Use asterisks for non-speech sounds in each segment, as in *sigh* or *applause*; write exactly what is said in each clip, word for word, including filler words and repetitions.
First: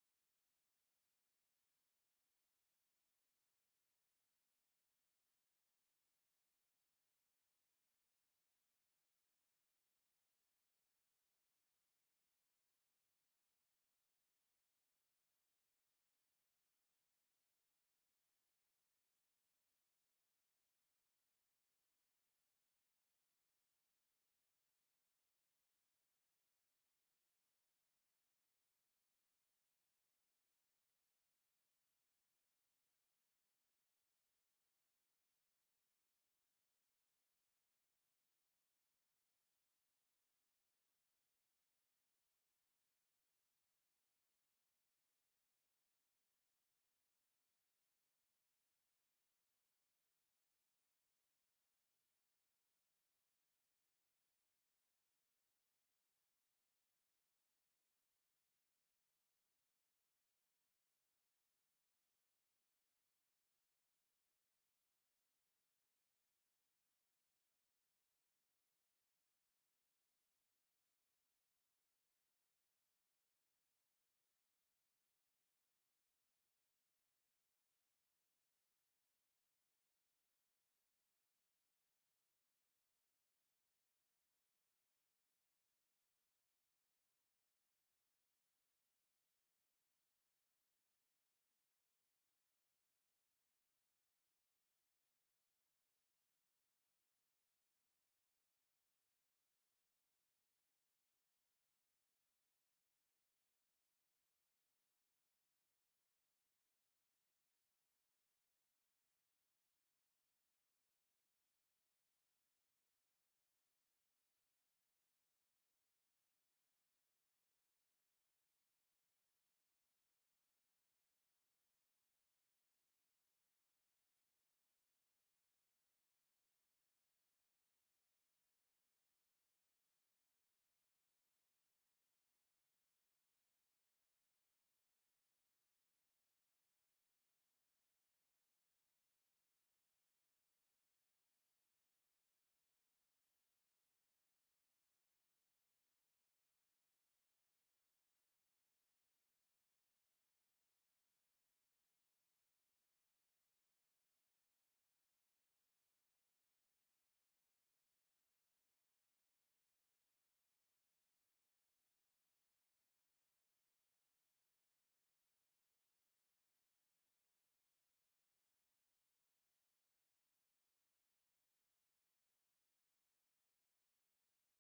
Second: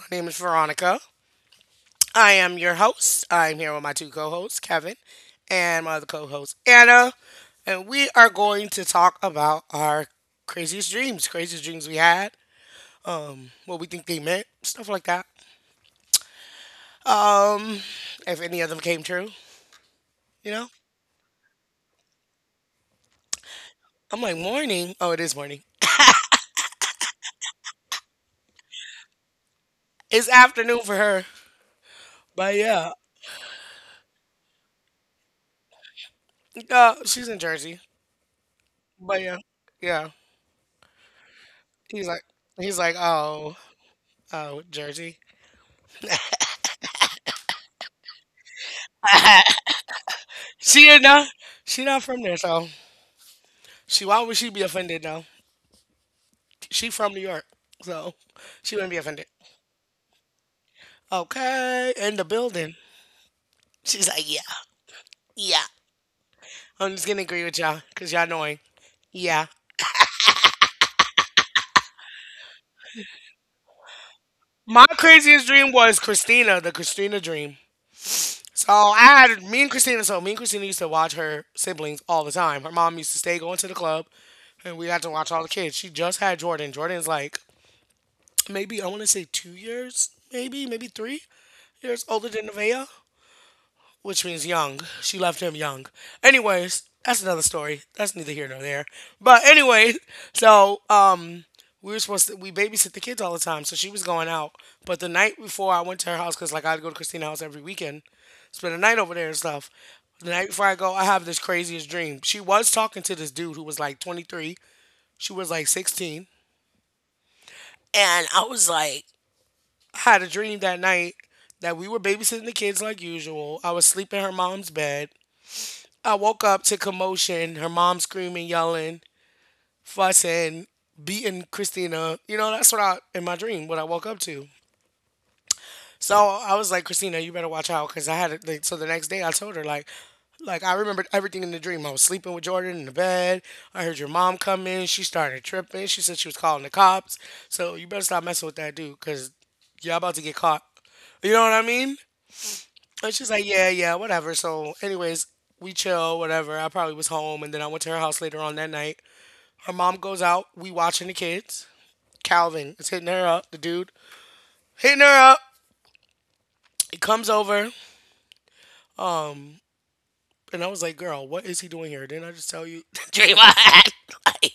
My name is Veronica. I am your host. I'm here with my two co-hosts, Kevin, and my other co-host, Anna, and we are going to talk about our craziest dreams, craziest dreams we had, what we think they meant, stuff like that. Um, if any of them came true, you know. I'm like morning. Oh, it is morning. It's afternoon for her. But yeah, uh, she's in Jersey. But yeah, yeah. He's like, he's like, oh, oh, Jersey. She ain't not. She not from there, so she. Why would she be offended though? She from New York, so she wouldn't be offended. Okay, in the building. She's like, yeah, yeah. I'm just gonna agree with y'all, cause y'all annoying. Yeah. My craziest dream was Christina, the Christina dream. So I had me and Christina. So me and Christina used to watch her siblings all the time. Her mom used to stay going to the club, and we had to watch all the kids. She just had Jordan. Jordan's like maybe I want to say two years, maybe maybe three years older than Nevaeh, which means young. She left him young. Anyways, that's another story. That's neither here nor there. But anyway, *laughs* so um, we were supposed to we babysit the kids all the time, so she was going out. But the night before I went to her house, cause like I'd go to Christina's house every weekend, spend a night over there and stuff. The night before I go, I have this craziest dream. She was talking to this dude who was like twenty-three. She was like sixteen. And I was like, I had a dream that night that we were babysitting the kids like usual. I was sleeping in her mom's bed. I woke up to commotion, her mom screaming, yelling, fussing, beating Christina. You know, that's what I, in my dream, what I woke up to. So I was like, Christina, you better watch out. Cause I had it. Like, so the next day I told her, like, like I remembered everything in the dream. I was sleeping with Jordan in the bed. I heard your mom come in. She started tripping. She said she was calling the cops. So you better stop messing with that dude. Cause y'all about to get caught. You know what I mean? And she's like, yeah, yeah, whatever. So, anyways, we chill, whatever. I probably was home, and then I went to her house later on that night. Her mom goes out. We watching the kids. Calvin is hitting her up. The dude hitting her up. He comes over. Um, and I was like, girl, what is he doing here? Didn't I just tell you, *laughs* Draymond? *laughs* Like,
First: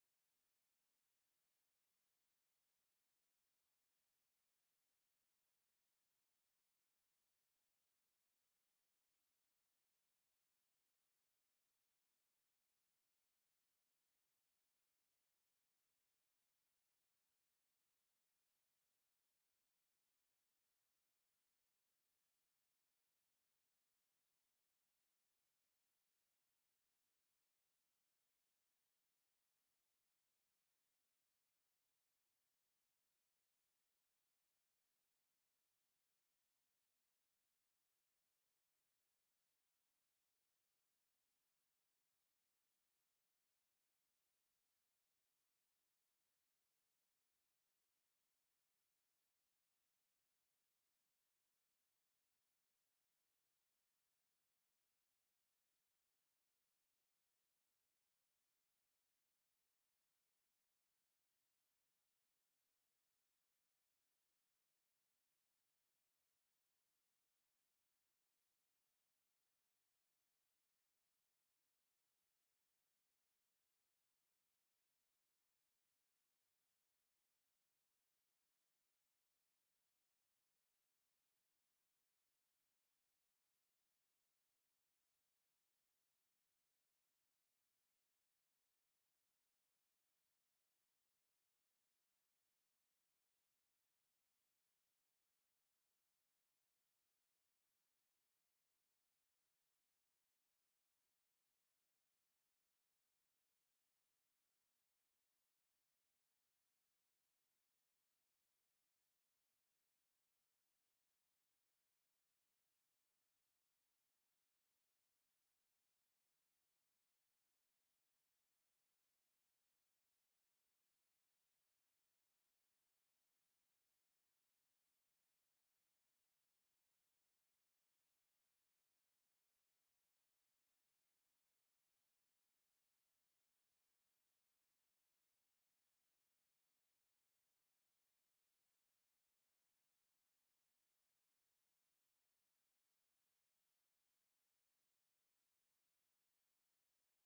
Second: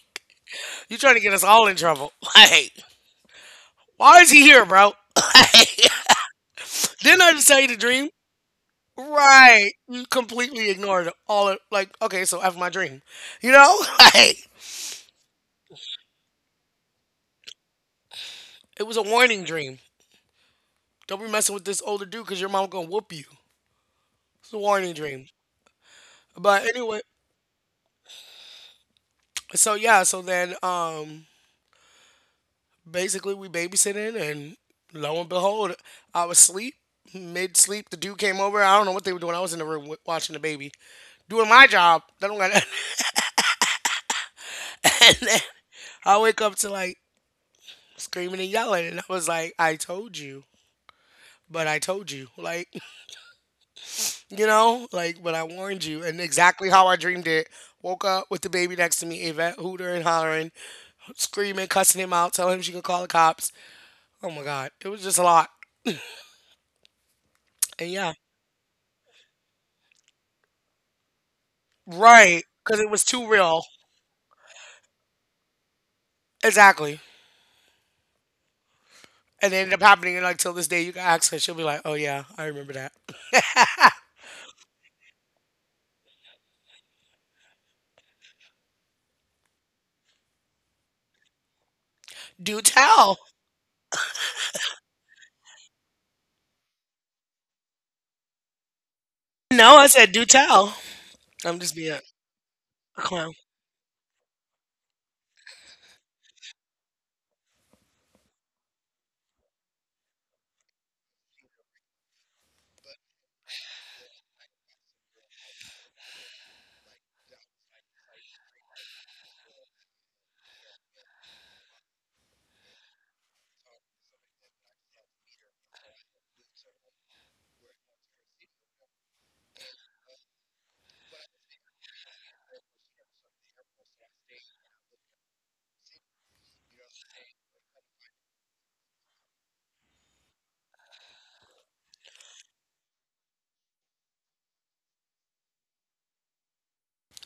you trying to get us all in trouble? *laughs* Like, why is he here, bro? *laughs* Like, didn't I just tell you to dream? Right. You completely ignored all of like, okay, so after my dream, you know, *laughs* like. It was a warning dream. Don't be messing with this older dude because your mom gonna whoop you. It's a warning dream. But anyway, so yeah, so then um basically we babysitting and lo and behold, I was asleep. Mid sleep, the dude came over. I don't know what they were doing. I was in the room w- watching the baby, doing my job. I don't got. *laughs* And then I wake up to like screaming and yelling, and I was like, "I told you, but I told you." Like you know, like, but I warned you, and exactly how I dreamed it. Woke up with the baby next to me, Yvette hooter and hollering, screaming, cussing him out, telling him she could call the cops. Oh my God. It was just a lot. And yeah, right. Because it was too real. Exactly. And it ended up happening, and like, till this day, you can ask her. She'll be like, oh yeah, I remember that. *laughs* Do tell. No, I said, do tell. I'm just being a clown.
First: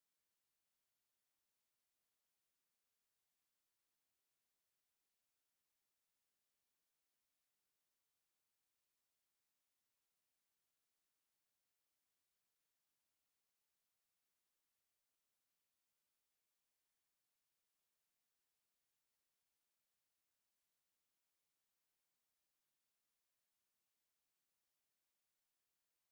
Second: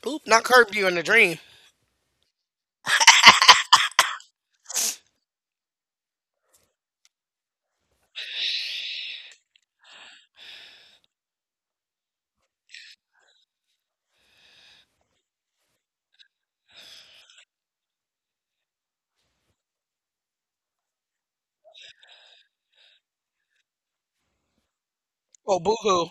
Oop, not curb you in the dream. Oh, boo hoo.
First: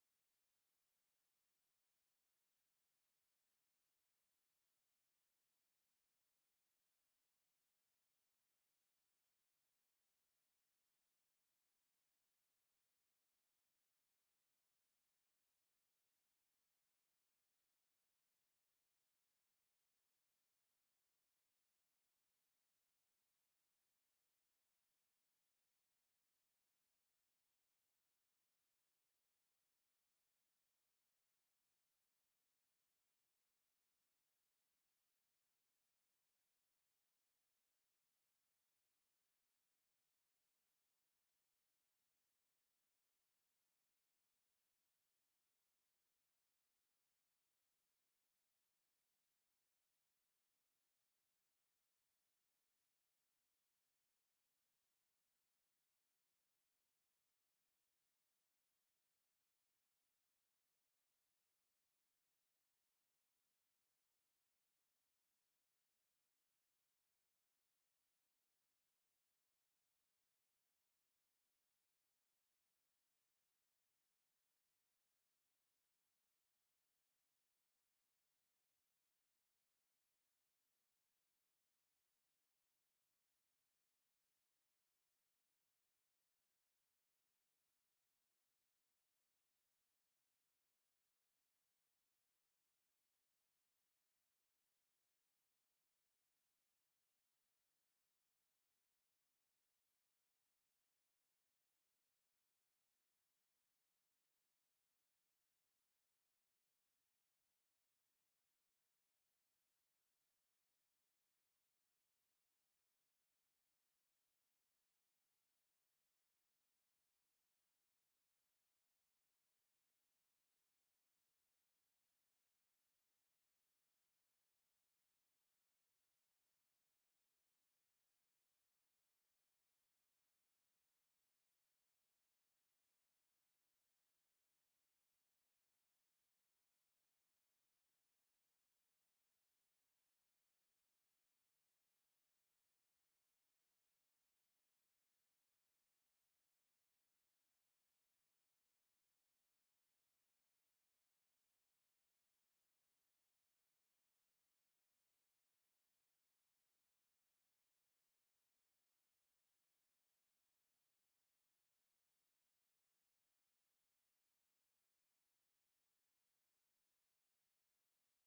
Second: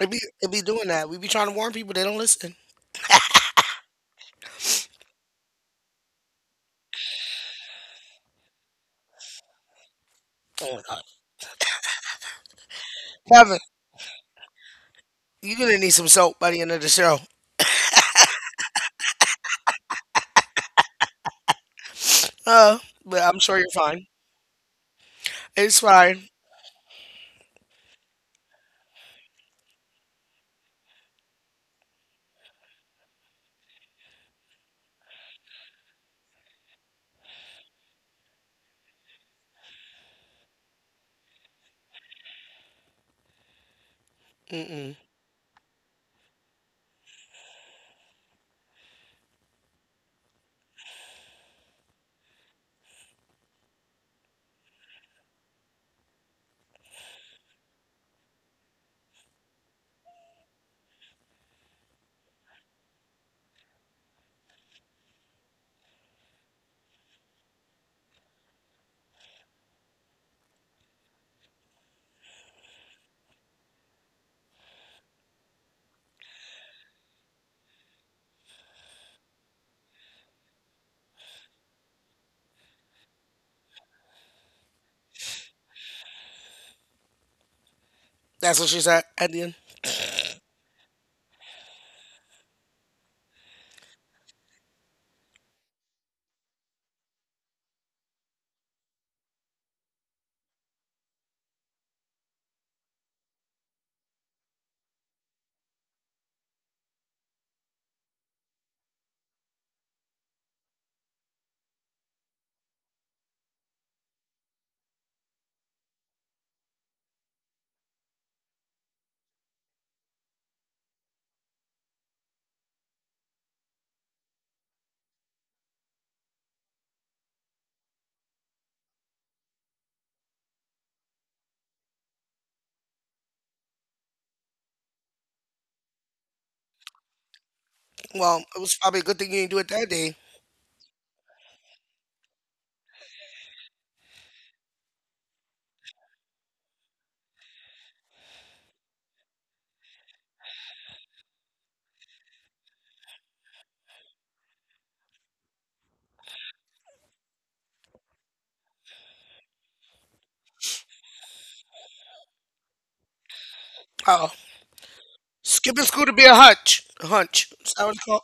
It be, it be doing that. We be trying to warn people, they don't listen. Oh my God. Kevin. You're gonna need some soap by the end of the show. Uh, but I'm sure you're fine. It's fine. Mm-mm. That's what she said at the end. Well, it was probably a good thing you didn't do it that day. Uh, oh, skipping school to be a hunch. A hunch. Is that what it's called?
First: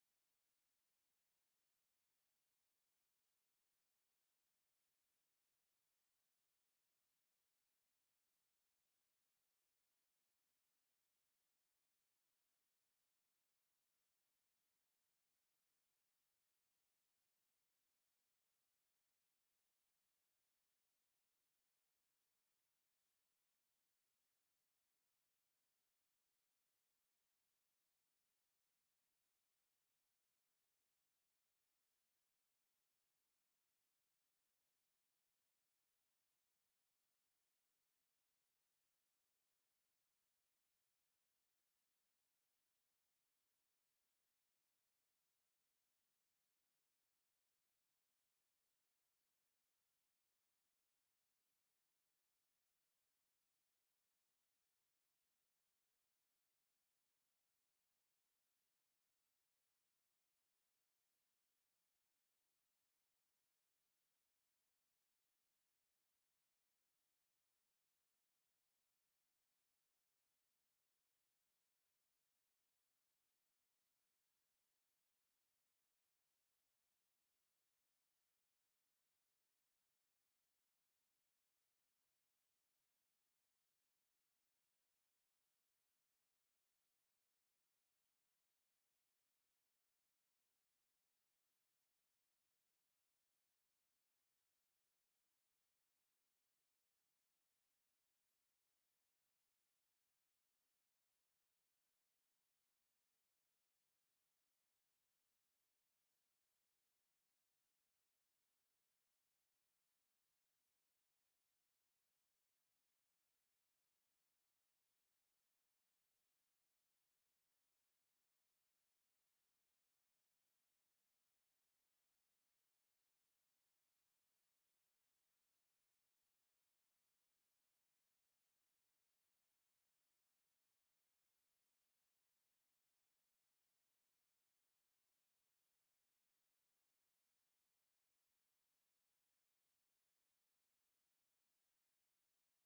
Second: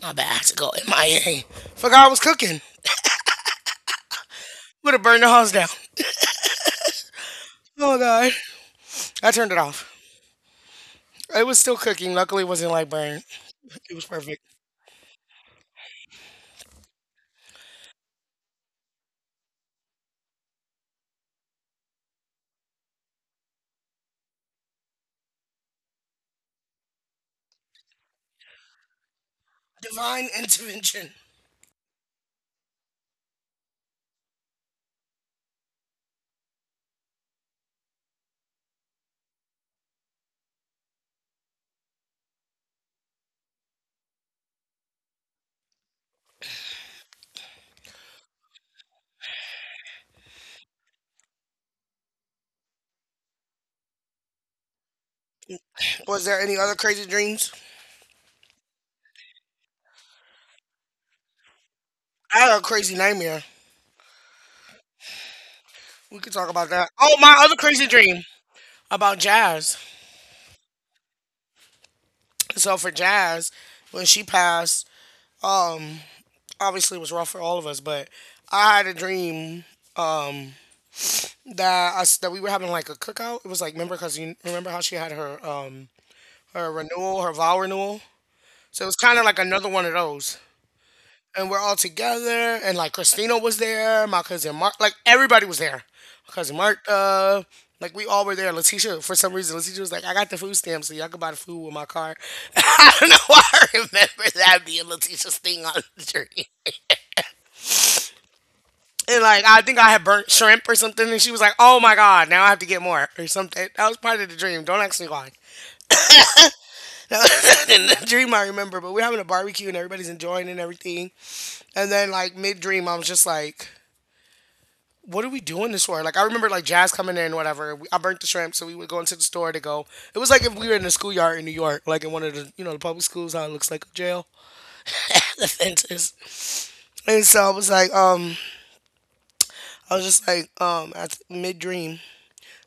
My bad. I had to go M I A. Forgot I was cooking. Would have burned the house down. Oh god. I turned it off. It was still cooking. Luckily, it wasn't like burn. It was perfect. Divine intervention. Was there any other crazy dreams? I had a crazy nightmare. We could talk about that. Oh, my other crazy dream about jazz. So for Jazz, when she passed, um, obviously it was rough for all of us, but I had a dream um that us that we were having like a cookout. It was like remember because you remember how she had her um her renewal, her vow renewal. So it was kind of like another one of those. And we're all together and like Christina was there, my cousin Mark, like everybody was there. My cousin Mark, uh, like we all were there. Letitia, for some reason, Letitia was like, I got the food stamp, so y'all can buy the food with my card. *laughs* I don't know why I remember that being Letitia's thing on the journey. And like I think I had burnt shrimp or something, and she was like, "Oh my god, now I have to get more or something." That was part of the dream. Don't ask me why. *laughs* That was in the dream I remember, but we're having a barbecue and everybody's enjoying and everything. And then like mid dream, I was just like, what are we doing this for? Like I remember like Jazz coming in, whatever. We, I burnt the shrimp, so we would go into the store to go. It was like if we were in a schoolyard in New York, like in one of the you know the public schools, how it looks like a jail, *laughs* the fences. And so I was like, um, I was just like, um, at mid dream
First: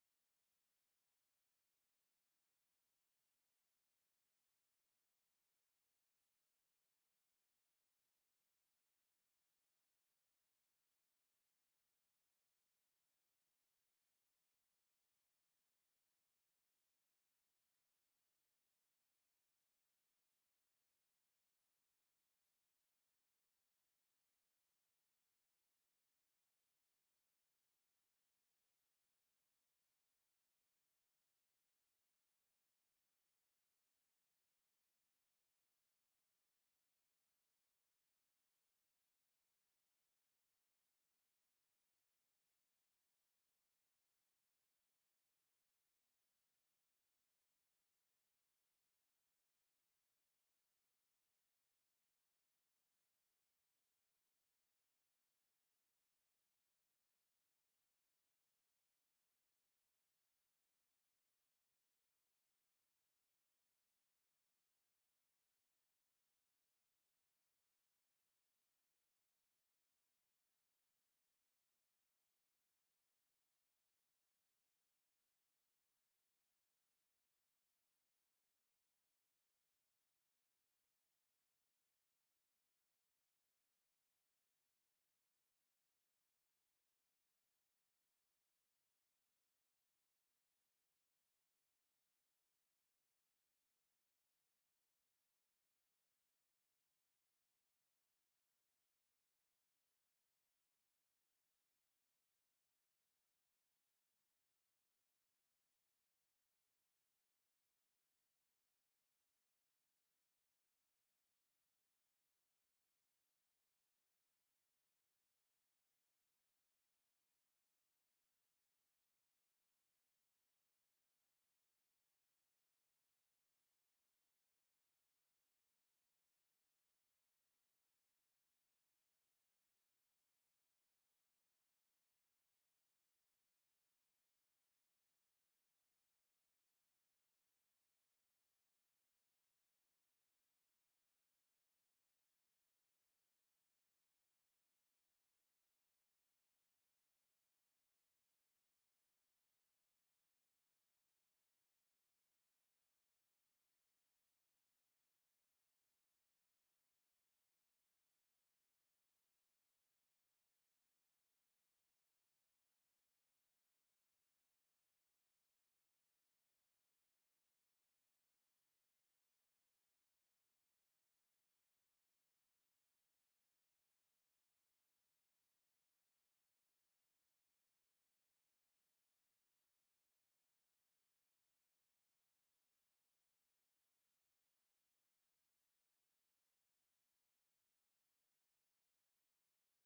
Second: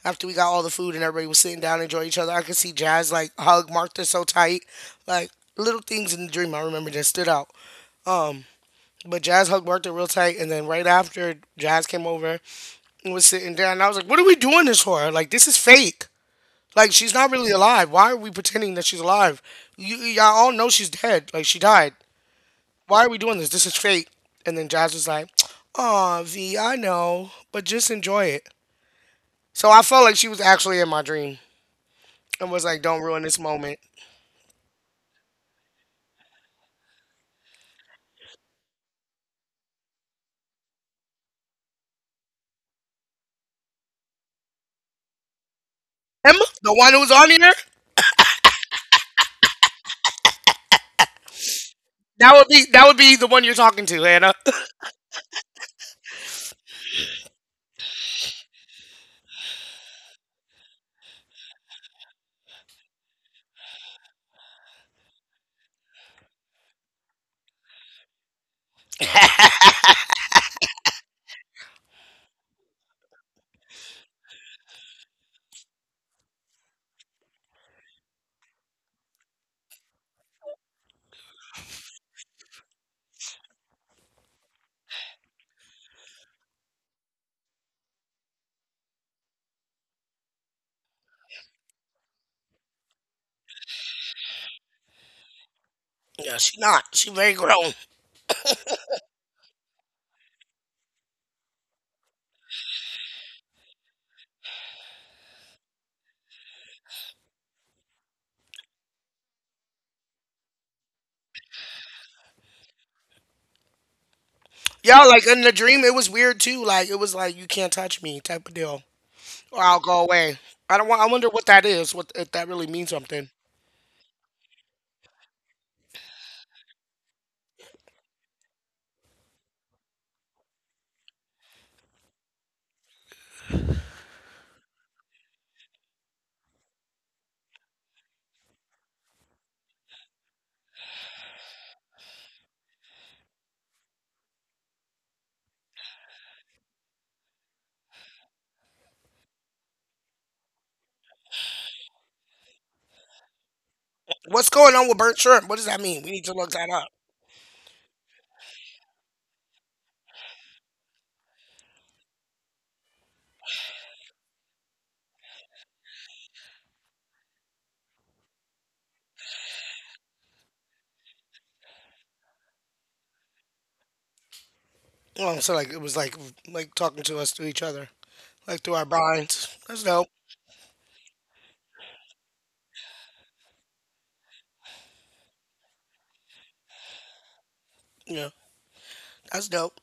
after we got all the food and everybody was sitting down enjoying each other, I could see Jazz like hug Martha so tight, like little things in the dream I remember that stood out. Um, but Jazz hugged Martha real tight, and then right after Jazz came over and was sitting down, and I was like, "What are we doing this for? Like this is fake." Like she's not really alive. Why are we pretending that she's alive? You y'all all know she's dead. Like she died. Why are we doing this? This is fate. And then Jazz was like, "Aw, V, I know, but just enjoy it." So I felt like she was actually in my dream and was like, "Don't ruin this moment." Emma, the one who was on here, that would be that would be the one you're talking to, Hannah. *laughs* Yeah, she not. She very grown. Y'all like in the dream, it was weird too. Like it was like you can't touch me type of deal. Or I'll go away. I don't want. I wonder what that is. What if that really means something? What's going on with burnt shrimp? What does that mean? We need to look that up. Oh, so like it was like like talking to us to each other, like through our blinds. That's dope. Yeah, that's dope.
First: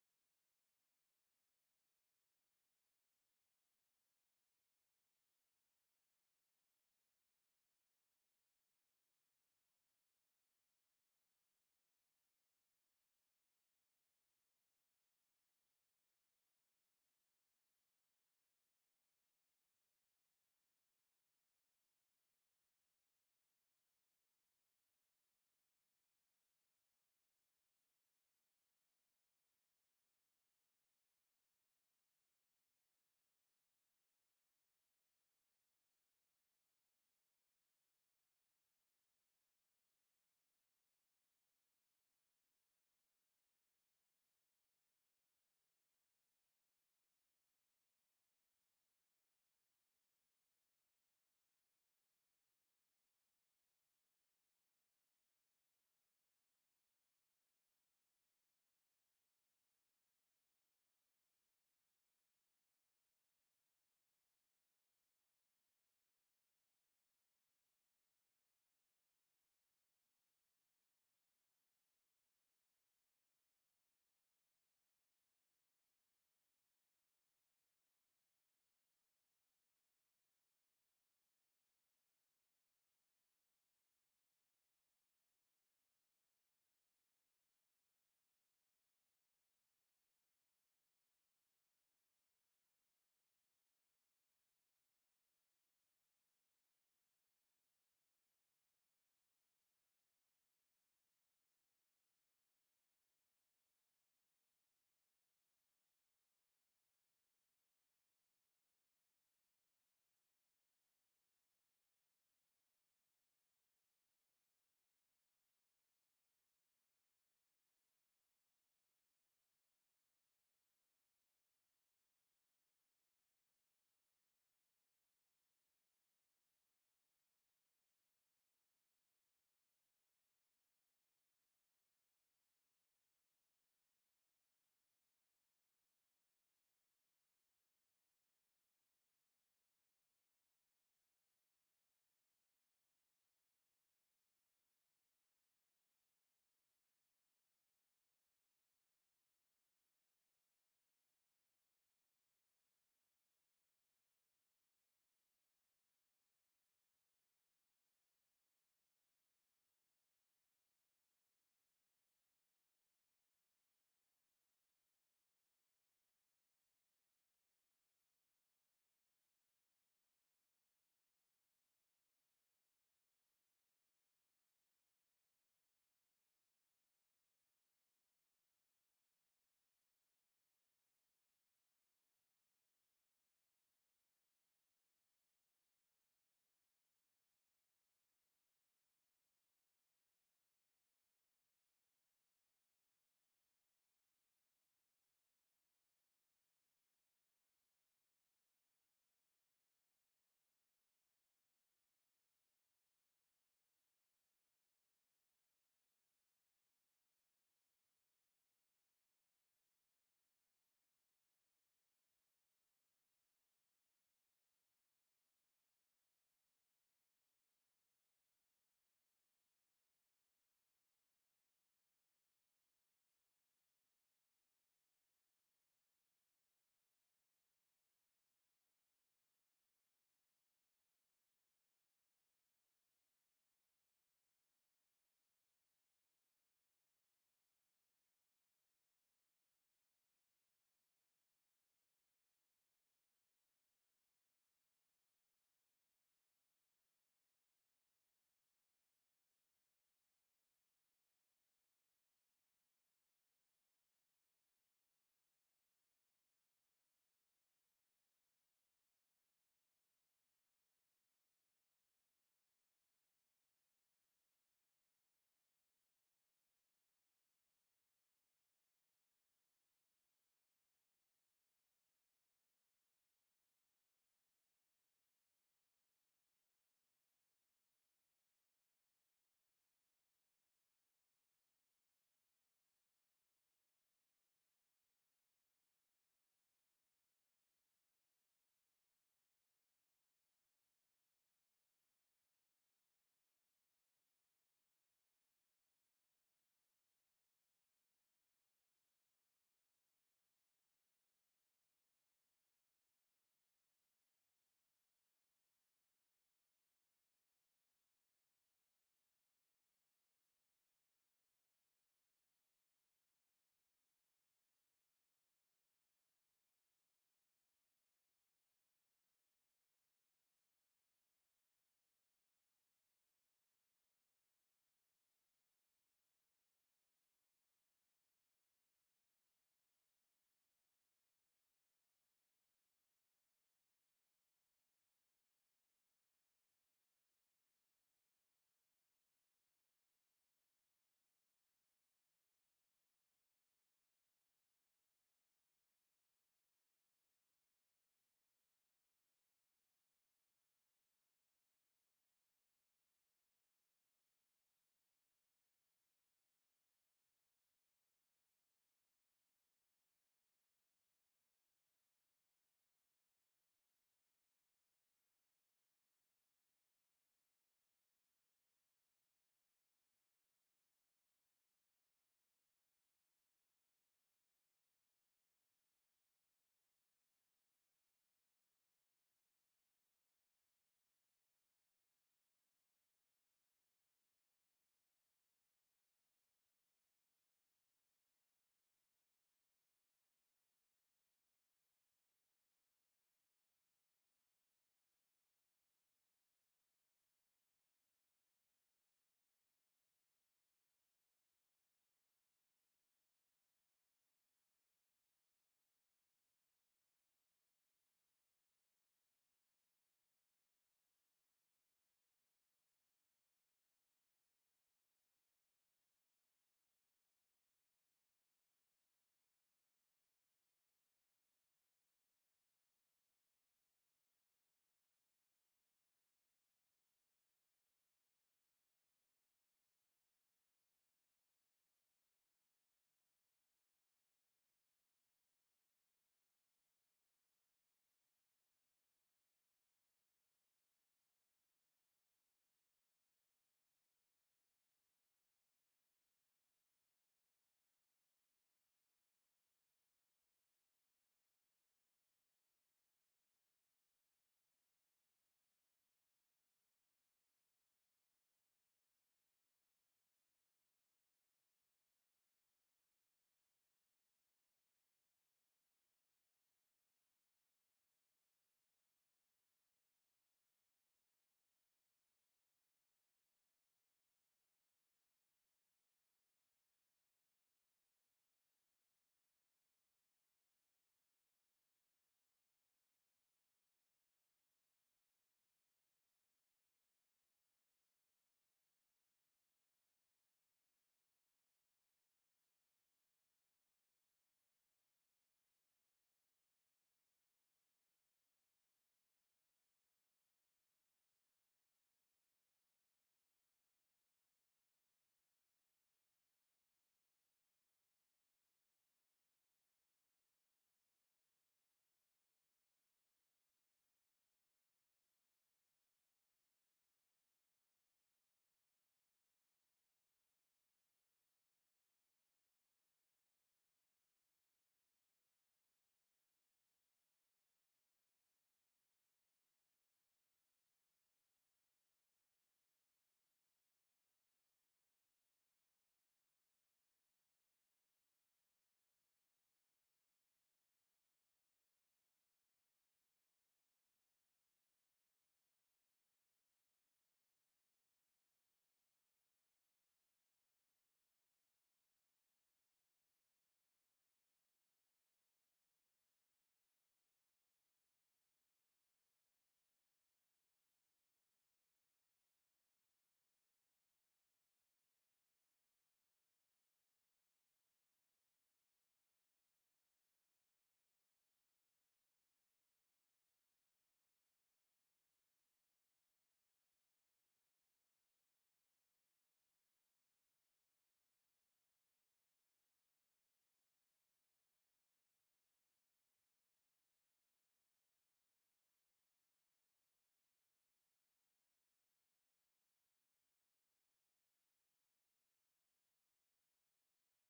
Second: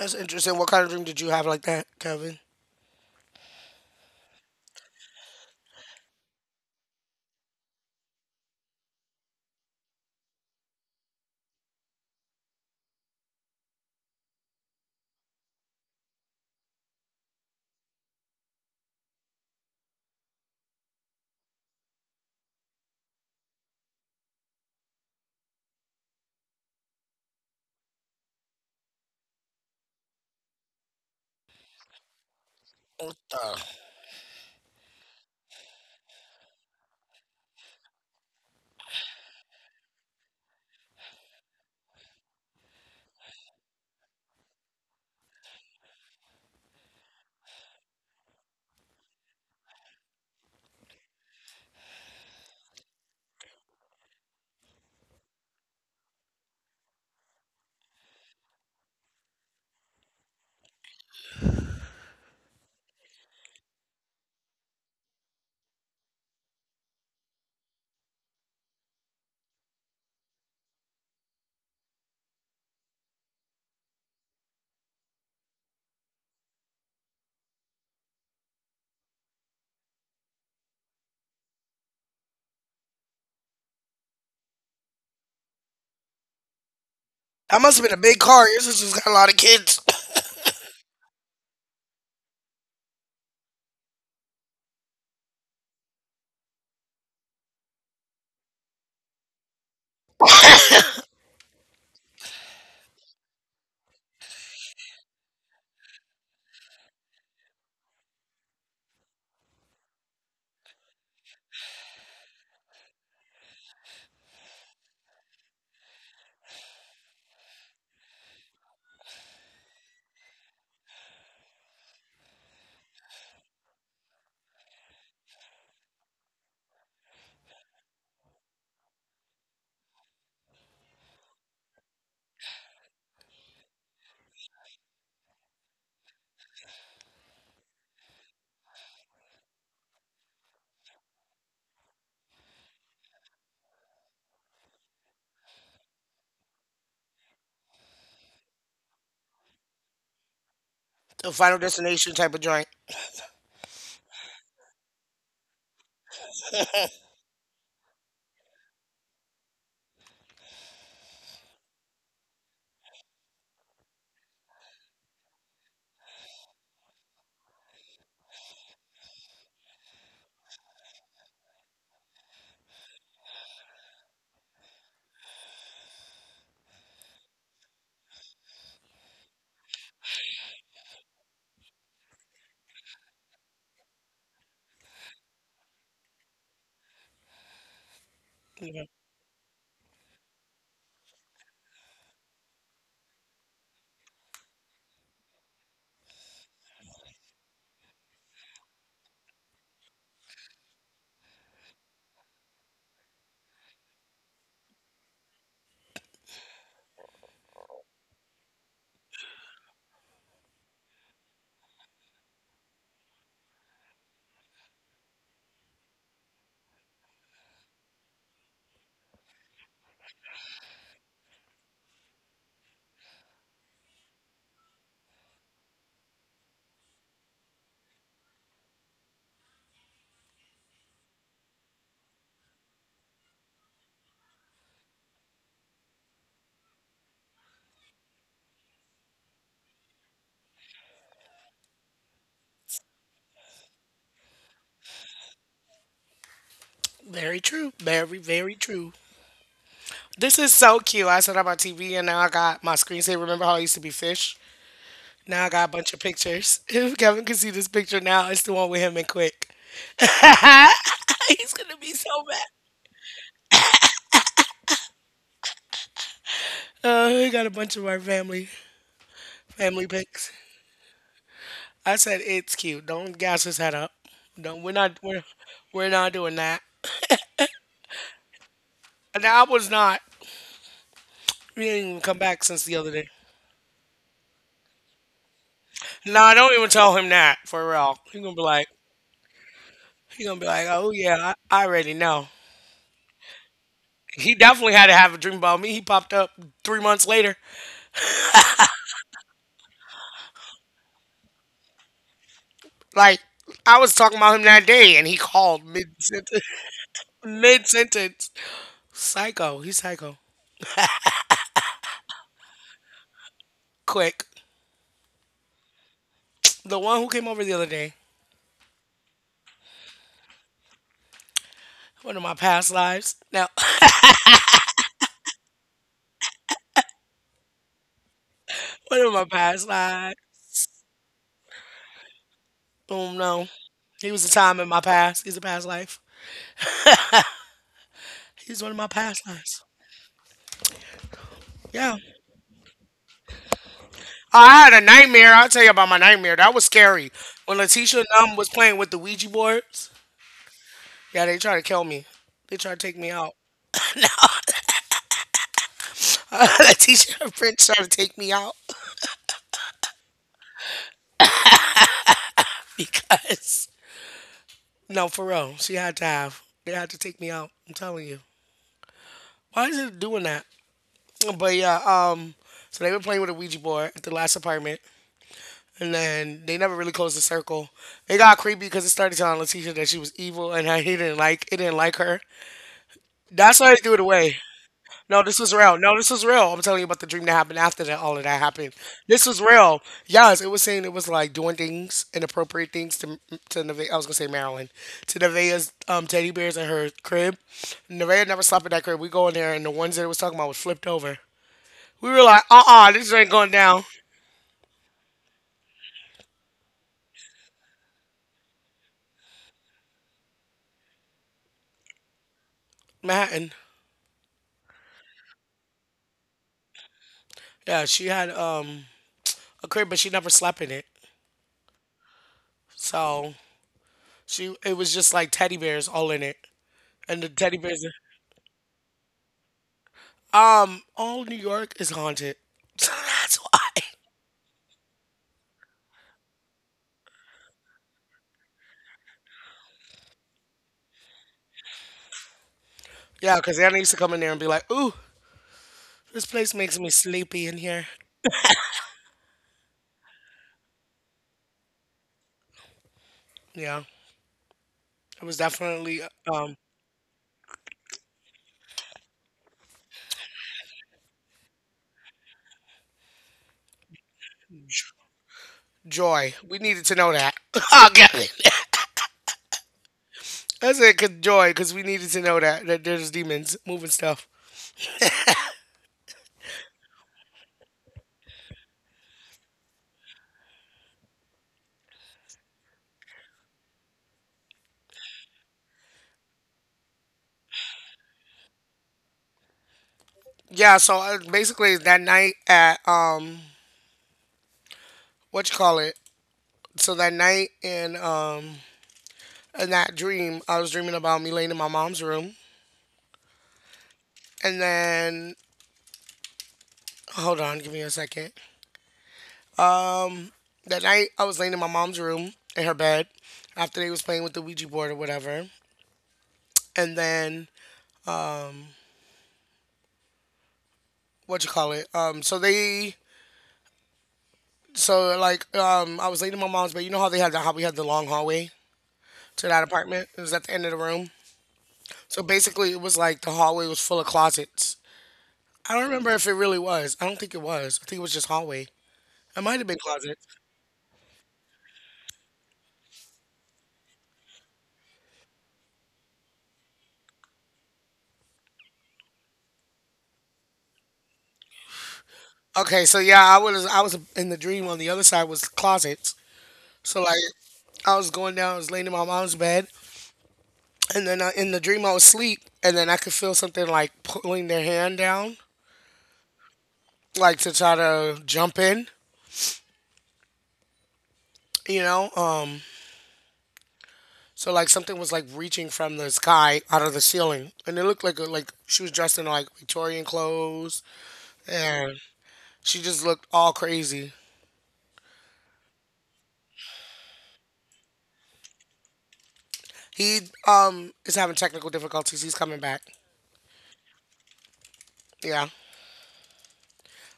That's interesting. What kind of dream did you have like that, Kevin? What the? That must have been a big car. Your sister's got a lot of kids. *laughs* *coughs* The final destination type of joint. Yeah. Very true. Very, very true. This is so cute. I set up my T V and now I got my screensaver. Remember how I used to be fish? Now I got a bunch of pictures. *laughs* If Kevin could see this picture now, it's the one with him and Quick. *laughs* He's gonna be so mad. Uh, we got a bunch of our family family pics. I said it's cute. Don't gas his head up. Don't. We're not. We're we're not doing that. And I was not. We didn't even come back since the other day. No, don't even tell him that for real. He's gonna be like. He's gonna be like, oh yeah, I, I already know. He definitely had to have a dream about me. He popped up three months later. Like I was talking about him that day, and he called mid sentence. mid sentence. *laughs* Psycho. He's psycho. Quick. The one who came over the other day. One of my past lives now. *laughs* One of my past lives. Oh no, he was a time in my past. He's a past life. He's one of my past lives. Yeah. I had a nightmare. I'll tell you about my nightmare. That was scary. When Letitia Numb was playing with the Ouija boards, yeah, they tried to kill me. They tried to take me out. *laughs* Letitia and Prince tried to take me out *laughs* because No, for real. She had to have. They had to take me out. I'm telling you. Why is it doing that? But yeah, um, so they were playing with a Ouija board at the last apartment, and then they never really closed the circle. It got creepy because it started telling Letitia that she was evil, and I he didn't like it. Didn't like her. That's why they threw it away. No, this was real. No, this was real. I'm telling you about the dream that happened after that. All of that happened. This was real. Yes, it was saying it was like doing things, inappropriate things to to Nevaeh. I was gonna say Marilyn. To Nevaeh's um, teddy bears in her crib. Nevaeh never slept in that crib. We go in there, and the ones that it was talking about was flipped over. We were like, uh, uh this ain't going down. Manhattan. Yeah, she had um a crib, but she never slept in it. So she, it was just like teddy bears all in it, and the teddy bears. Um, all New York is haunted. *laughs* So that's why. Yeah, because Anna used to come in there and be like, ooh, this place makes me sleepy in here. Yeah, it was definitely um joy. We needed to know that. *laughs* Oh, Kevin. *laughs* That's it, good joy, because we needed to know that, that there's demons moving stuff. Yeah, so uh, basically that night at, um, what you call it? so that night in, um, in that dream, I was dreaming about me laying in my mom's room. And then, hold on, give me a second. That night I was laying in my mom's room in her bed after they was playing with the Ouija board or whatever. And then what you call it? Um, so they so like um I was laying in my mom's bed. You know how they had the how we had the long hallway to that apartment? It was at the end of the room. So basically it was like the hallway was full of closets. I don't remember if it really was. I don't think it was. I think it was just hallway. It might have been closets. Okay, so yeah, I was I was in the dream. On the other side was closets. So like I was going down, I was laying in my mom's bed, and then I, in the dream I was asleep, and then I could feel something like pulling their hand down, like to try to jump in, you know. Um, so like something was like reaching from the sky out of the ceiling, and it looked like a, like she was dressed in like Victorian clothes, and she just looked all crazy. He um is having technical difficulties. He's coming back. Yeah,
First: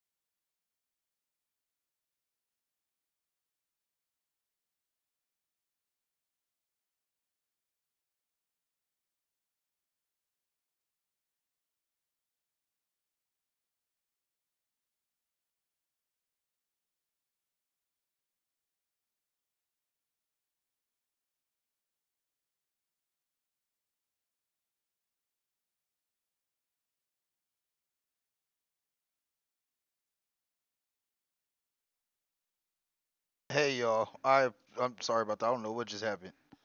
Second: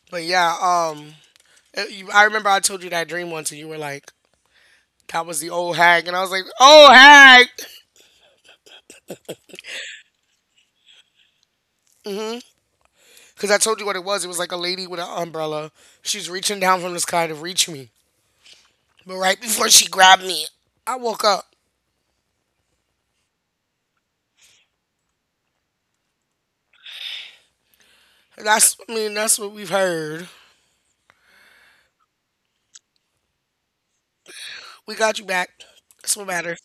but yeah. Um, it- you, I remember I told you that dream once, and you were like, "That was the old hag," and I was like, "Old hag." *laughs* Because I told you what it was. It was like a lady with an umbrella. She's reaching down from the sky to reach me. But right before she grabbed me, I woke up. And That's, I mean, that's what we've heard. Hey y'all, I I'm We got sorry you about that. I back. don't know what just That's what happened. matters.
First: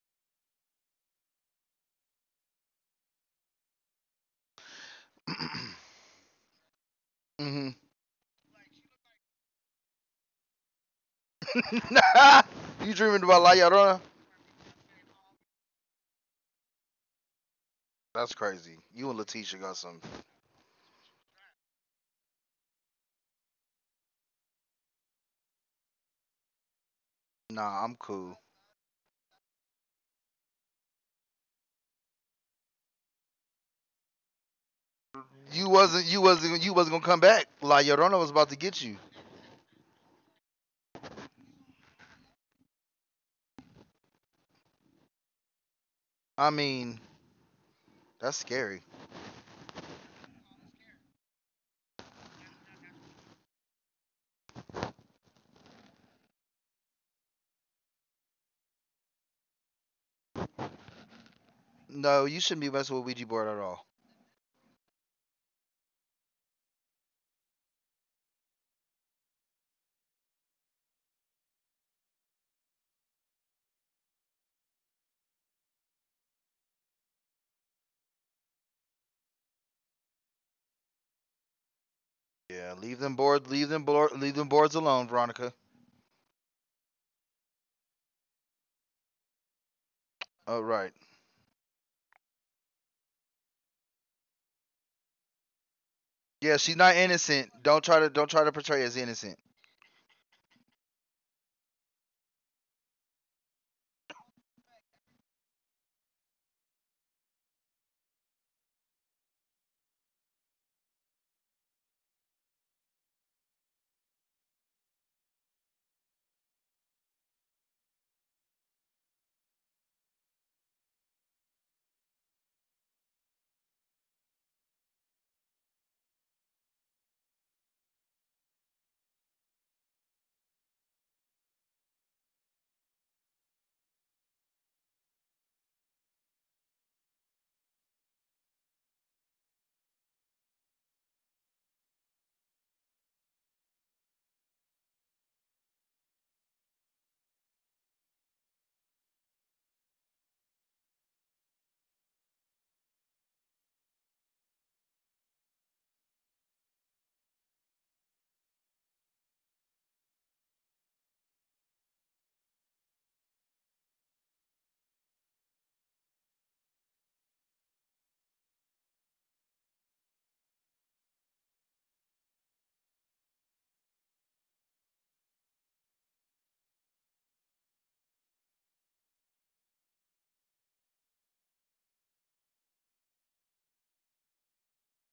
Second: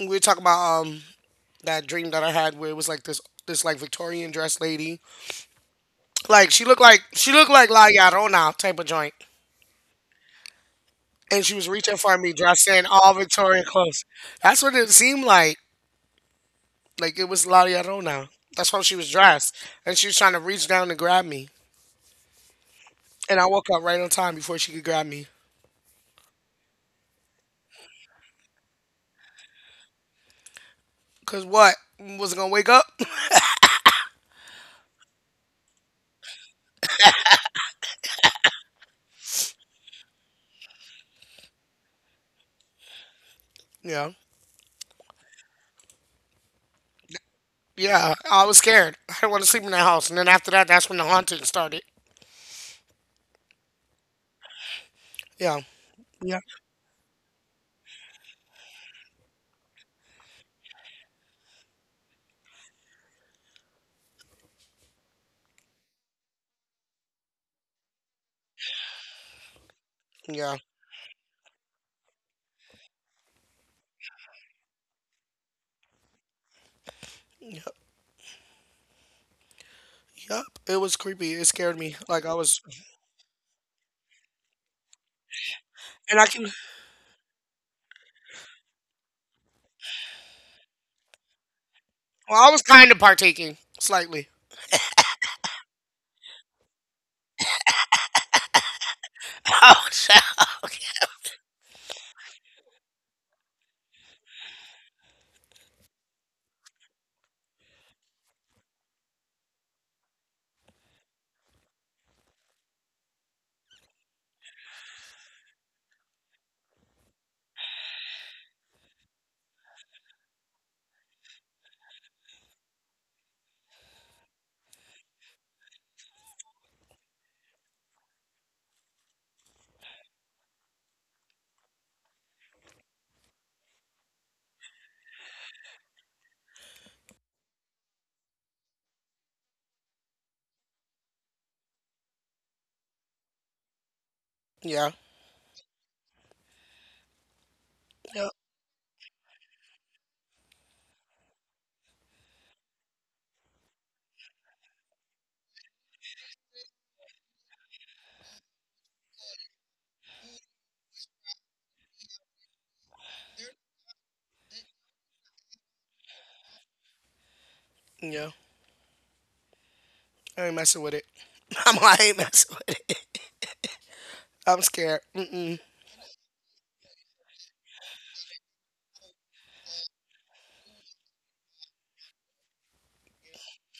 We were talking about um that dream that I had where it was like this this like Victorian dress lady. *clears throat* Like she looked like she looked like mm La Llorona type of joint. And she was reaching for me hmm dressed in *laughs* You all dreaming about La Victorian Llorona? clothes. That's what it seemed like. Like it was La Llorona. That's That's crazy. how she You was and Letitia dressed. got some. And she was trying to reach down to grab me. And I woke up right on time before she could grab me. Nah, I'm cool. Cause what? Wasn't gonna wake up? *laughs* You wasn't you wasn't you wasn't gonna come back. La Llorona was about to get you. Yeah. I mean, that's Yeah, scary. I was scared. I didn't want to sleep in that house. And then after that, that's when the haunting started. Yeah. Yeah. No, you shouldn't be messing with Ouija board at all. Yeah. Yep. Yep, it was creepy. It scared me. Yeah, leave Like I them was board, leave them board, leave them boards alone, Veronica. and I can. All right. Well, I was kinda partaking. Slightly. Yeah, she's not innocent. Don't try to don't try to portray her as innocent. *laughs* Oh, shit. Okay. Yeah. Yeah. Yeah. I ain't messing with it. *laughs* I'm like, I ain't messing with it. I'm scared. Mm mm.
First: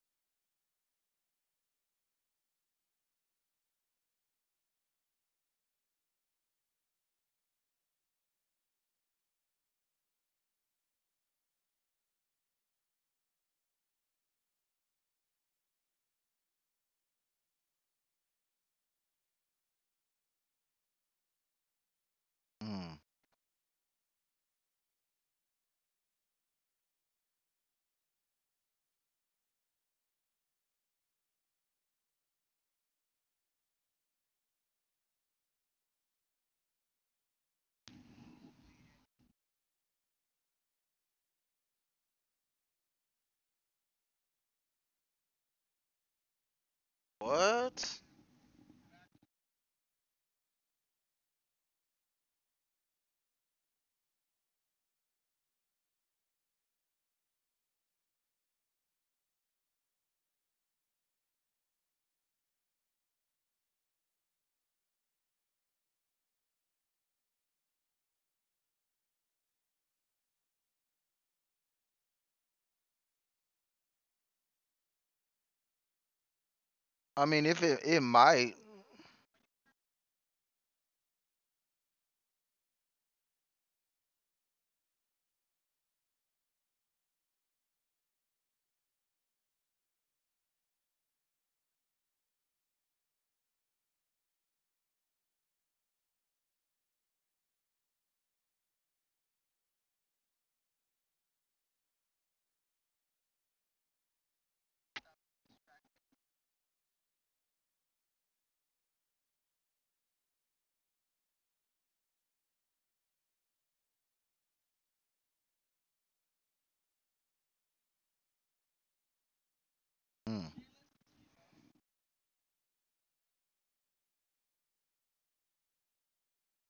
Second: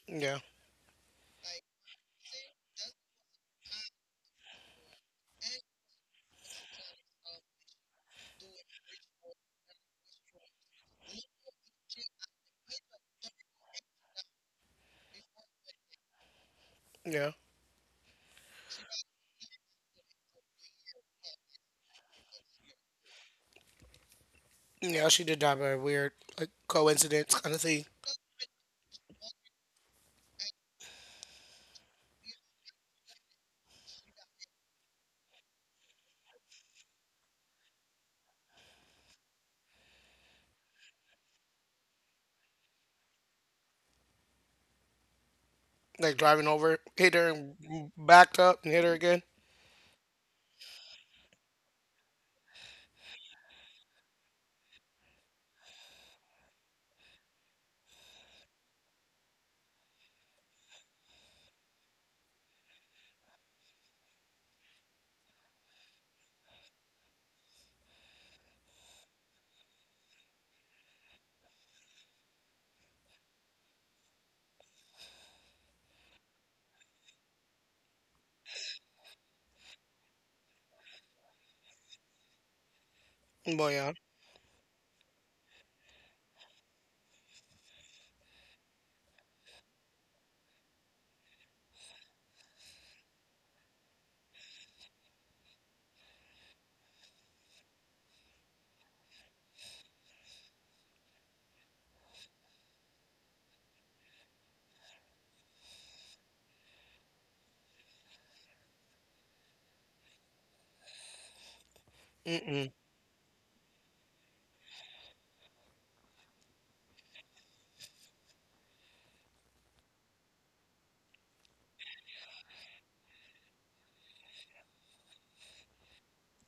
Yeah. Yeah. Mm. Yeah, she did die by a weird like coincidence kind of thing. Like driving over, hit her and What? backed up and hit her again. I mean, if it it might. Boy, yeah. Mm-mm. Mm.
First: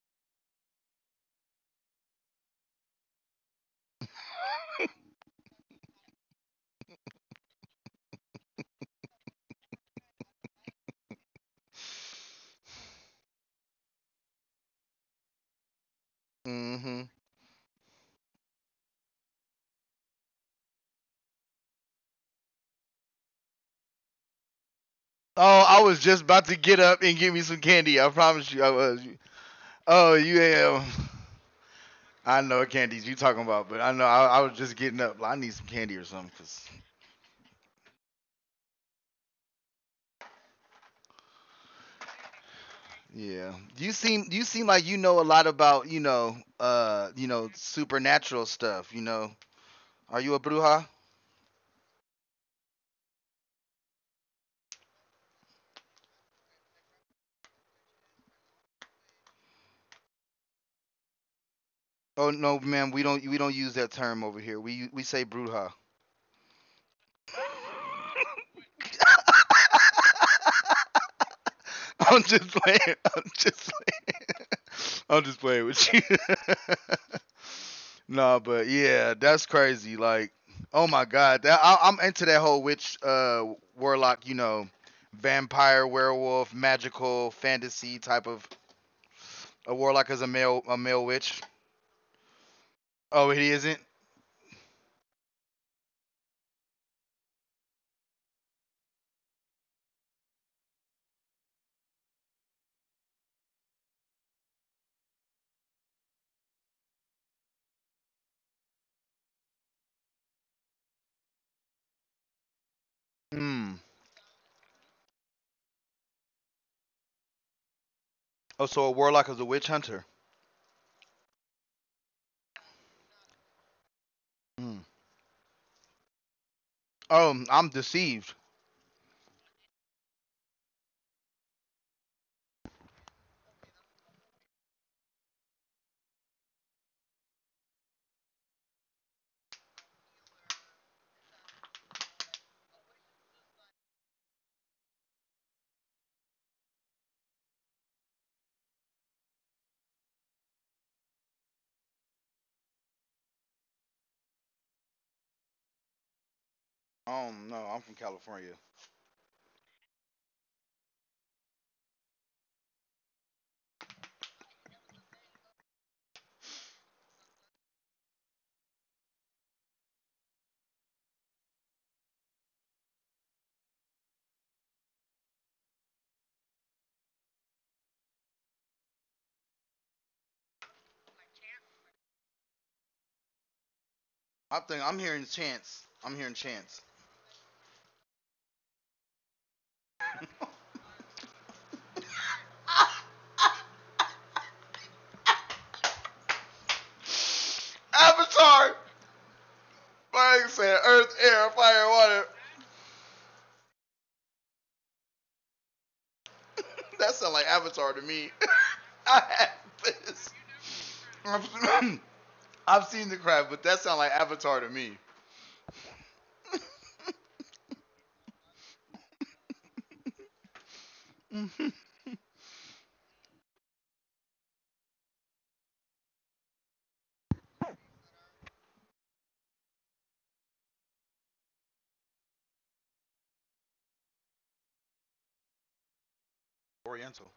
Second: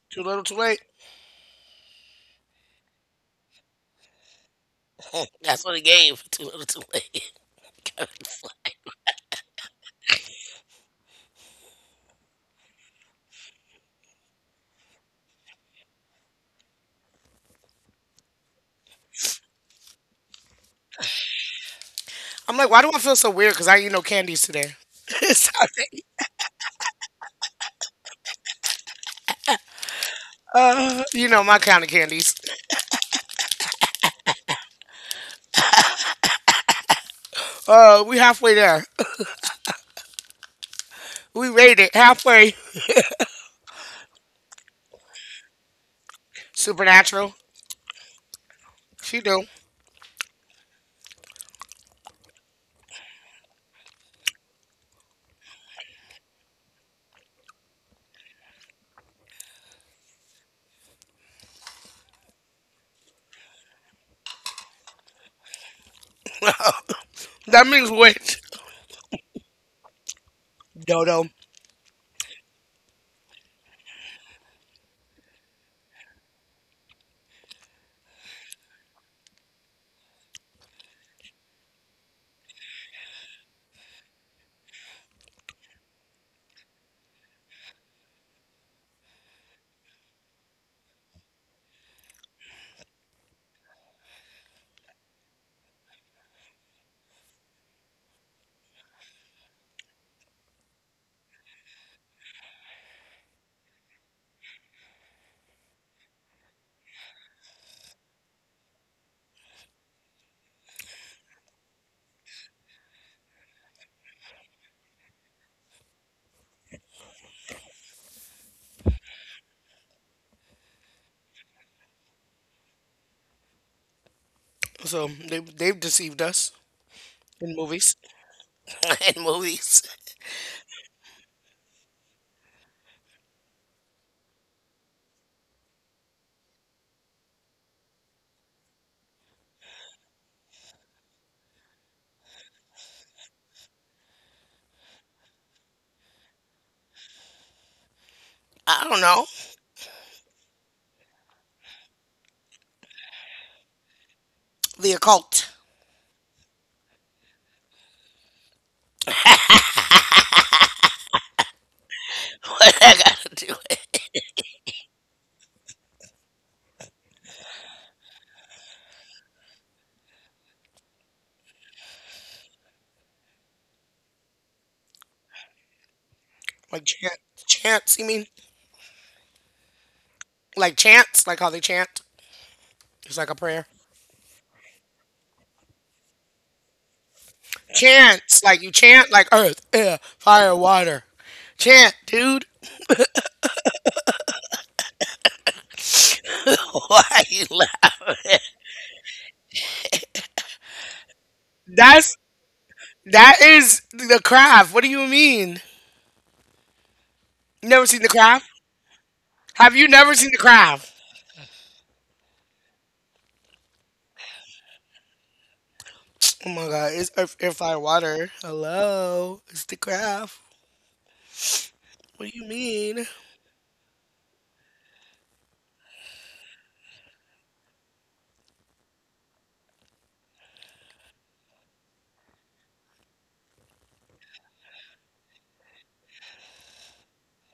Too little, too late. Hmm. I'm like, why do I feel so weird? Because I eat no candies today. *laughs* Oh, Sorry. I was just about to get up and get me some candy. I promise you, I was. Oh, you am. Uh, you know my kind of *laughs* candies. I know what candies you talking about, but I know I, I was just getting up. I need some candy or something. 'Cause- Uh, we halfway there. *laughs* We made it halfway. Yeah, you seem you seem like you know a lot about you know uh you Supernatural. know supernatural stuff. You She know, do. Are you a bruja? Oh no, ma'am, we don't we don't use that term over here. We we say bruja. *laughs* That means witch. Dodo. *laughs* I'm just playing. I'm just playing. I'm just playing with you. *laughs* No, but yeah, that's crazy. Like, oh my god, that I, I'm into that whole witch, uh, warlock. You know, vampire, werewolf, magical, fantasy type of. A warlock is a male, a male witch. Oh, he isn't. Hmm. Oh, so a warlock is a witch hunter. Hmm. So they, they've deceived us Oh, in I'm movies. deceived. *laughs* In movies. I don't know. Oh no, I'm from California. Like chant, chants. You mean like chants? Like how they chant? It's like a prayer. I think I'm hearing chance. I'm hearing chance. Chants like you chant, like earth, air, fire, water. Chant, dude. *laughs* Why you laugh? Avatar. Like I said, earth, air, fire, That's water. that is the craft. What do you mean? *laughs* That sounds like You never seen Avatar the to me. craft? *laughs* I had Have you never seen the this. craft? *coughs* I've, *clears throat* I've seen the crab, but that sounds like Avatar to me. Oh my god, it's earth, air, fire, water. Hello, it's the craft. What do you mean? Oriental.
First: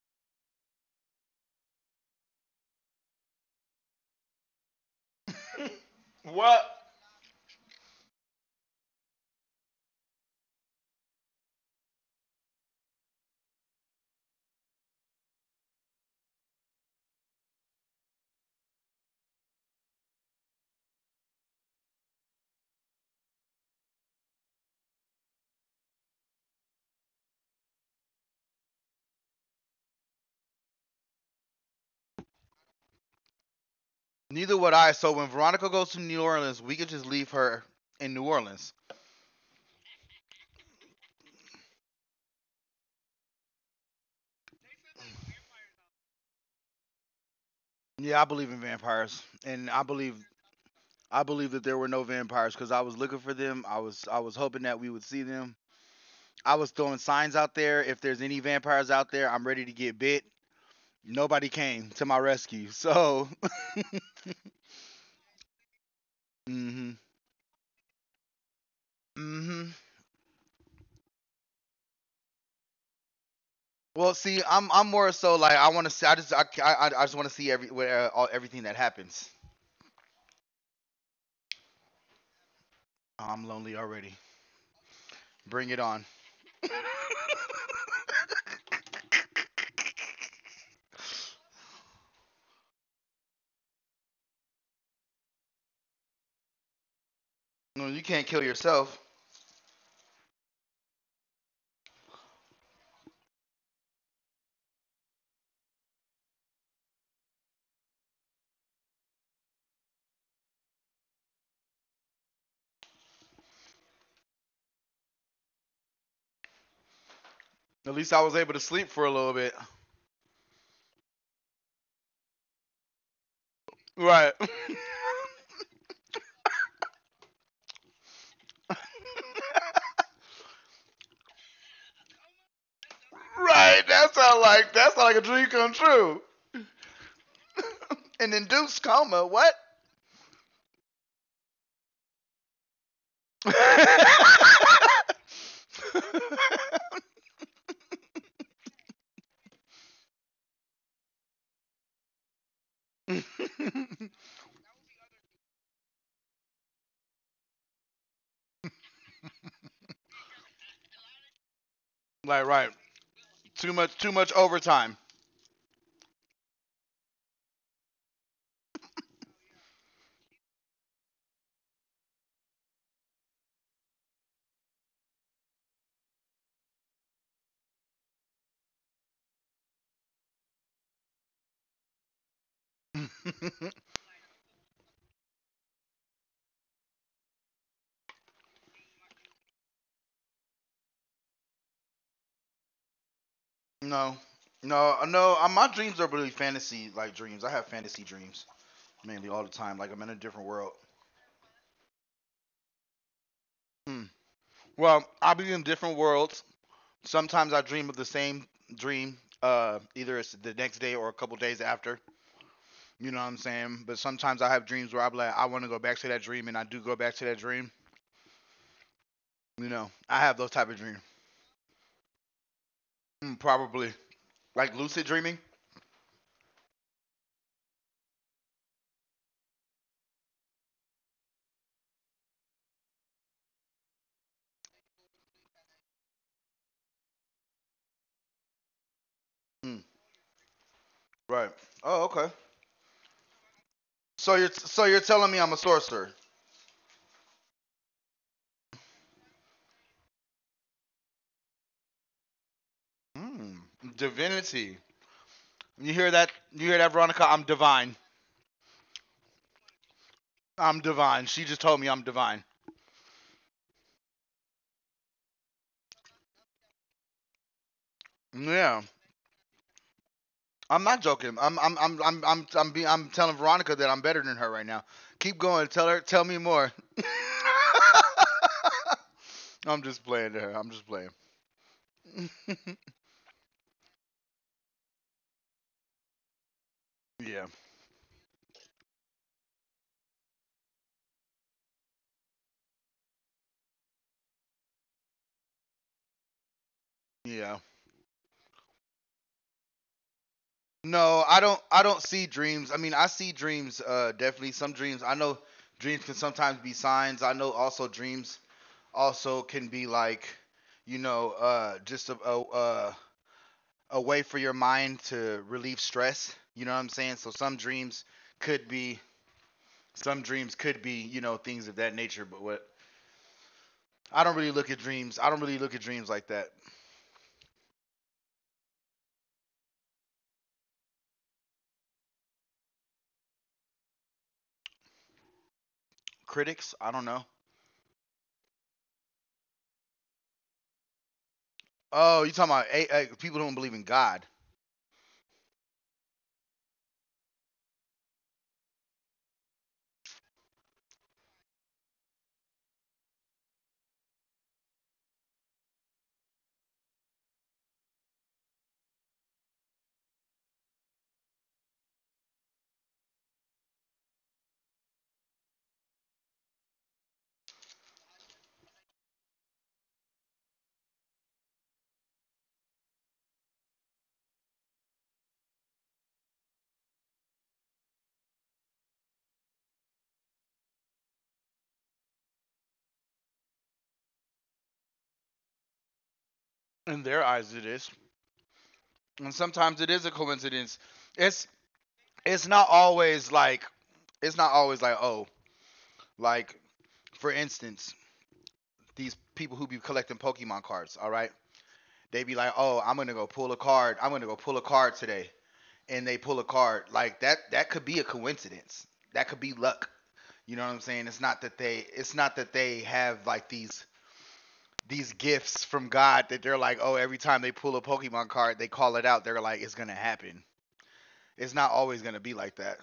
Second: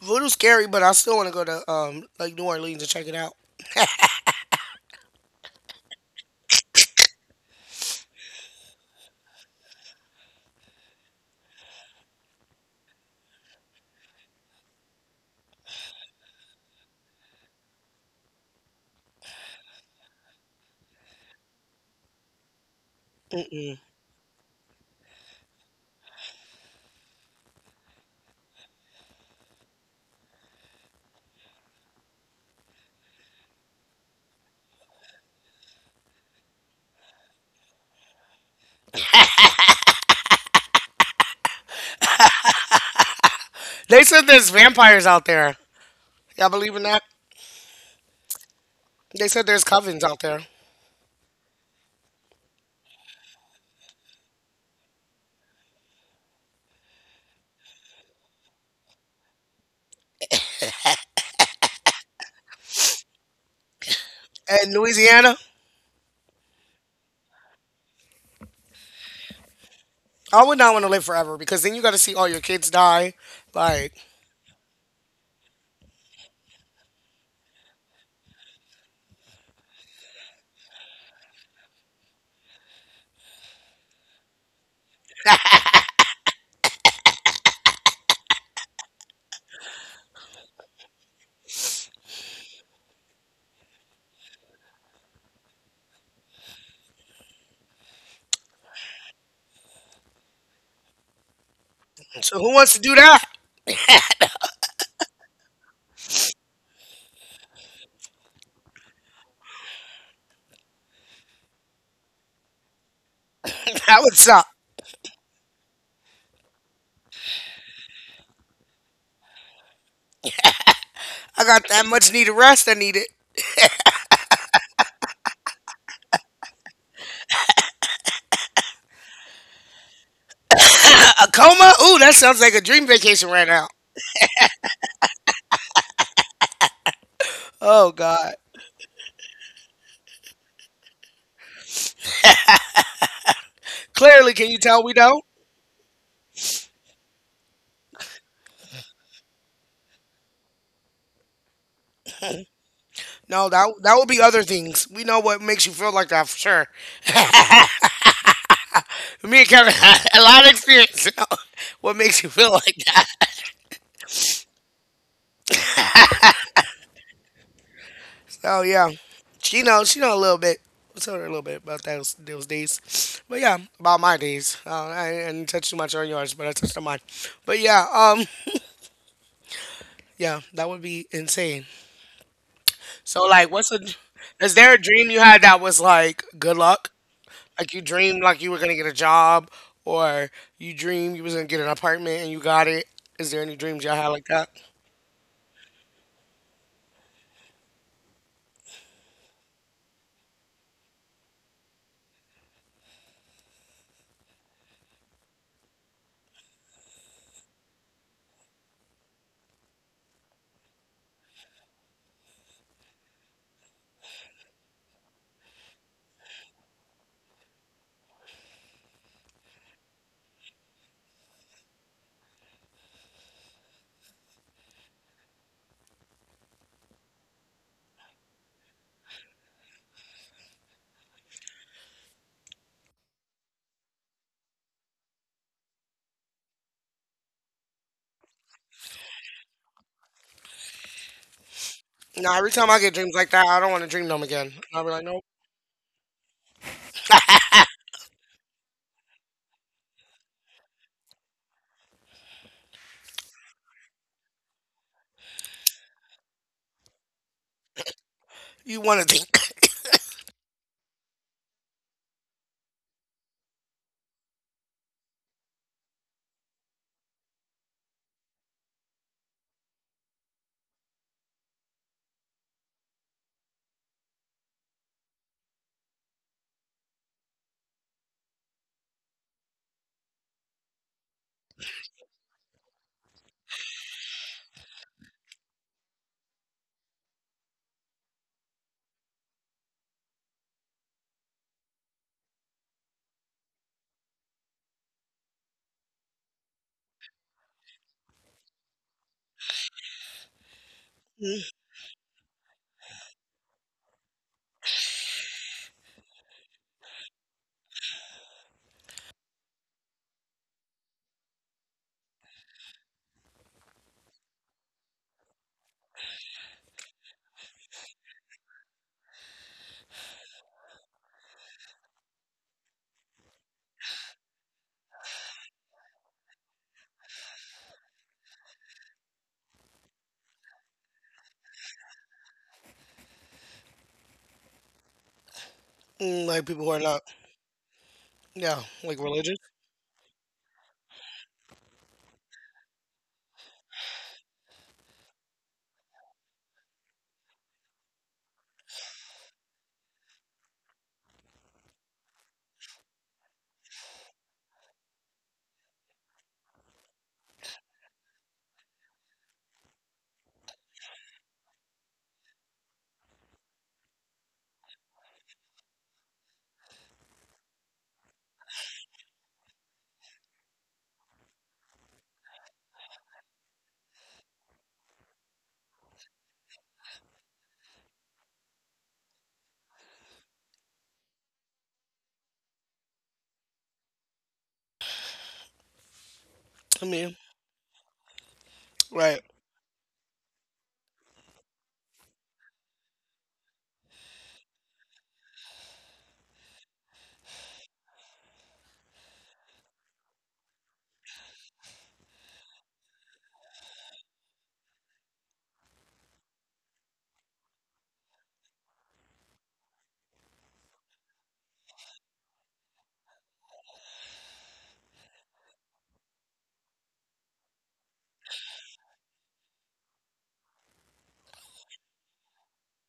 Voodoo's scary, but I still want to go to um like New Orleans and check it out. What? Neither would I. So when Veronica goes to New Orleans, we could just leave her in New Orleans. They said there's vampires out there. Y'all believe in that? Yeah, I believe in They vampires, said there's and I covens out believe there. I believe that there were no vampires because I was looking for them. I was I was hoping that we would see them. I was throwing signs out there. If there's any vampires out there, I'm ready to get bit. Nobody came to my rescue. So, *laughs* And Louisiana? mm-hmm, mm-hmm. I would not want to live forever because then you got to see all your kids die. Like, Well, see, I'm I'm more so like I want to see. I just I, I, I just want to see every where, uh, all, everything that happens. Oh, I'm lonely already. Bring it on. No, you can't kill yourself. so who wants to do that? *laughs* That would suck. At least I was able to sleep for a little bit. I got that much needed rest. I need it. Right. *laughs* Right. A coma? Ooh, that sounds like a dream vacation right now. That sound like that sound like a dream come true. Oh God. An induced coma. What? Clearly, can you tell we don't? No, that that would be *laughs* *laughs* other things. We know what makes you feel like that for sure. Me and Kevin *laughs* had a lot of experience. *laughs* What makes you Like feel like right. that? Too much too much overtime. Oh yeah, she knows. She know a little bit. I told her a little bit about those those days, but yeah, about my days. Uh, I, I didn't touch too much on yours, but I touched on mine. But yeah, um, yeah, that would be insane. So like, what's a? *laughs* Is there a dream you had that was like good luck? Like you dreamed like you were gonna get a job, or you dreamed you was gonna get an apartment and you got it. Is there any dreams y'all had No, like that? no, no. uh, My dreams are really fantasy like dreams. I have fantasy dreams mainly all the time. Like I'm in a different world. Hmm. Well, I'll be in different worlds. Sometimes I dream of the same dream. Uh, either it's the next day or a couple days after. You know what I'm saying? But sometimes I have dreams where I'm like, I want to go back to that dream, and I do go back to that dream. You know, I have those type of dreams. Mm, probably like lucid dreaming. Mm, right. Oh, No, okay. every time I get dreams like that, I don't want to dream them again. So you're I'll be so like, you're nope. telling me I'm a sorcerer? *laughs* Hmm. Divinity. You hear that? You hear that, Veronica? I'm divine. You want to think. *laughs* I'm divine. She just told me I'm divine. Yeah. I'm not joking. I'm I'm I'm I'm I'm I'm, be, I'm telling Veronica that I'm better than her right now. Keep going. Tell her. Tell me more. *laughs* I'm just playing to her. I'm just playing. Yeah. Yeah. No, I don't. Mm, I don't see dreams. I mean, I see dreams. Uh, definitely some dreams. I know dreams can sometimes be signs. I know also dreams also can be like, you know, uh, just a, a uh, a way for your mind to relieve stress. You know what I'm saying? So some dreams could be some dreams could be, you know, things of that nature, but what I don't really look at dreams. I don't really look at dreams like that. mm, like people who Critics, are I not. don't know. Yeah, like religious. Oh, you talking about eh, eh, people who don't believe in God. I In mean, their eyes it is. right. And sometimes it is a coincidence. It's it's not always like it's not always like, oh, like for instance, these people who be collecting Pokemon cards, all right? They be like, "Oh, I'm gonna go pull a card. I'm gonna go pull a card today." And they pull a card like that. That could be a coincidence. That could be luck. You know what I'm saying? It's not that they it's not that they have like these these gifts from God that they're like, oh, every time they pull a Pokemon card they call it out. They're like, it's gonna happen. It's not always gonna be like that.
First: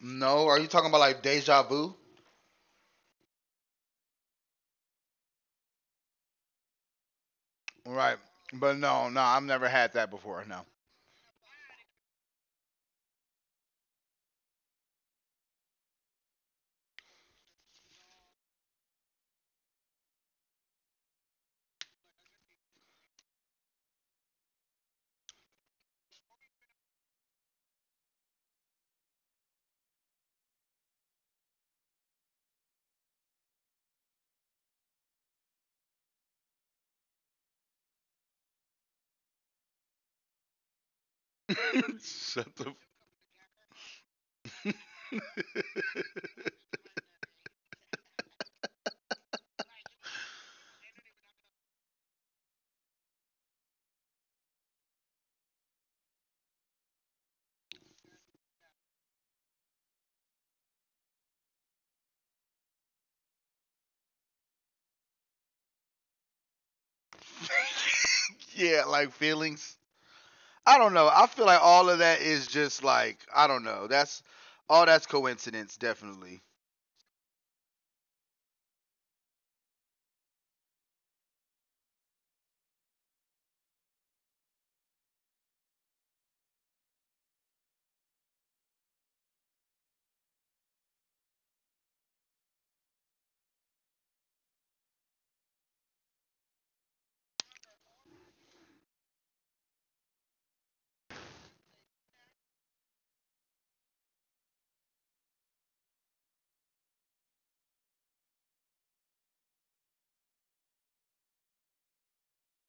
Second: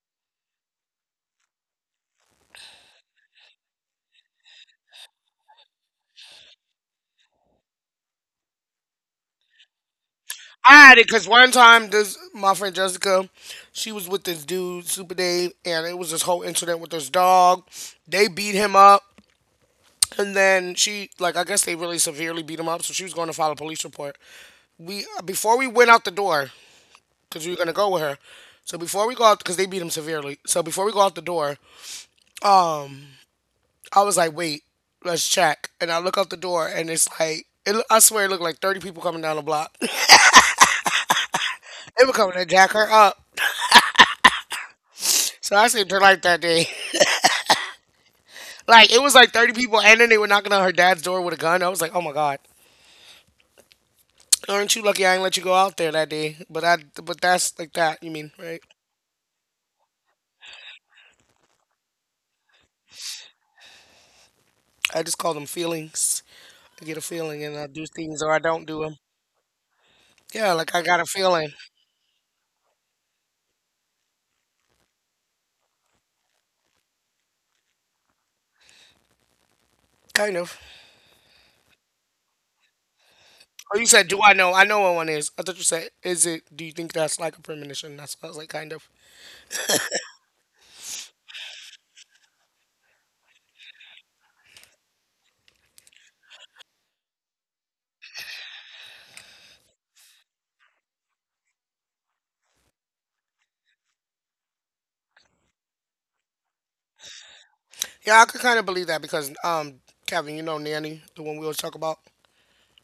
No, are you talking about like deja vu? Right. But no no, I've never had that before. No. I had it because one time this my friend Jessica, she was with this dude Super Dave, and it was this whole incident with this dog. They beat him up, and then she like I guess they really severely beat him up, so she was going to file a police report. We before we went out the door because we were gonna go with her. So before we go out, because they beat him severely. So before we go out the door, um, I was like, wait, let's check. And I look out the door, and it's like, it, lo- I swear, it looked like thirty people coming down the block. *laughs* They *laughs* were coming to Shut jack the. her up. So I saved her life that day. *laughs* Like it was like thirty people, and then they were knocking on her dad's door with a gun. I was like, oh my god, aren't you lucky I ain't let you go out there that day? But I, but that's like that. You mean, right? I just call them feelings. I get a feeling, and I Fuck. do things or I don't do Yeah, them. like feelings. Yeah, like I I got don't a know. I feel feeling, like all of that is just like, I don't know. That's all that's coincidence, definitely. kind of. Oh, you said, do I know? I know what one is. I thought you said, is it? Do you think that's like a premonition? That's I was like, kind of. Yeah, I could kind of believe that because um, Kevin, you know Nanny, the one we always talk about.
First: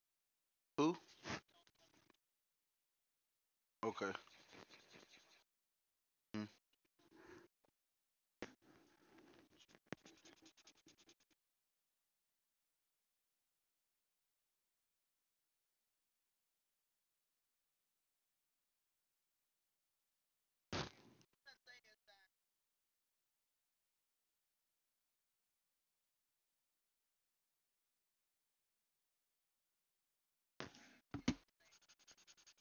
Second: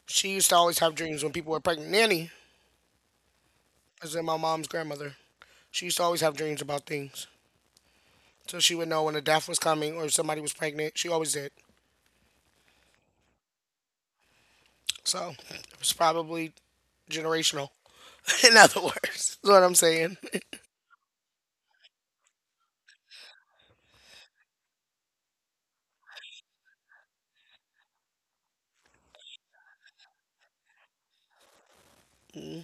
She used to always have Who? dreams when people were pregnant. Nanny Okay. is in my mom's grandmother. She used to always have dreams about things. So she would know when a death was coming or if somebody was pregnant. She always did. So it was probably generational, *laughs* in other words. Is what I'm saying. Mm,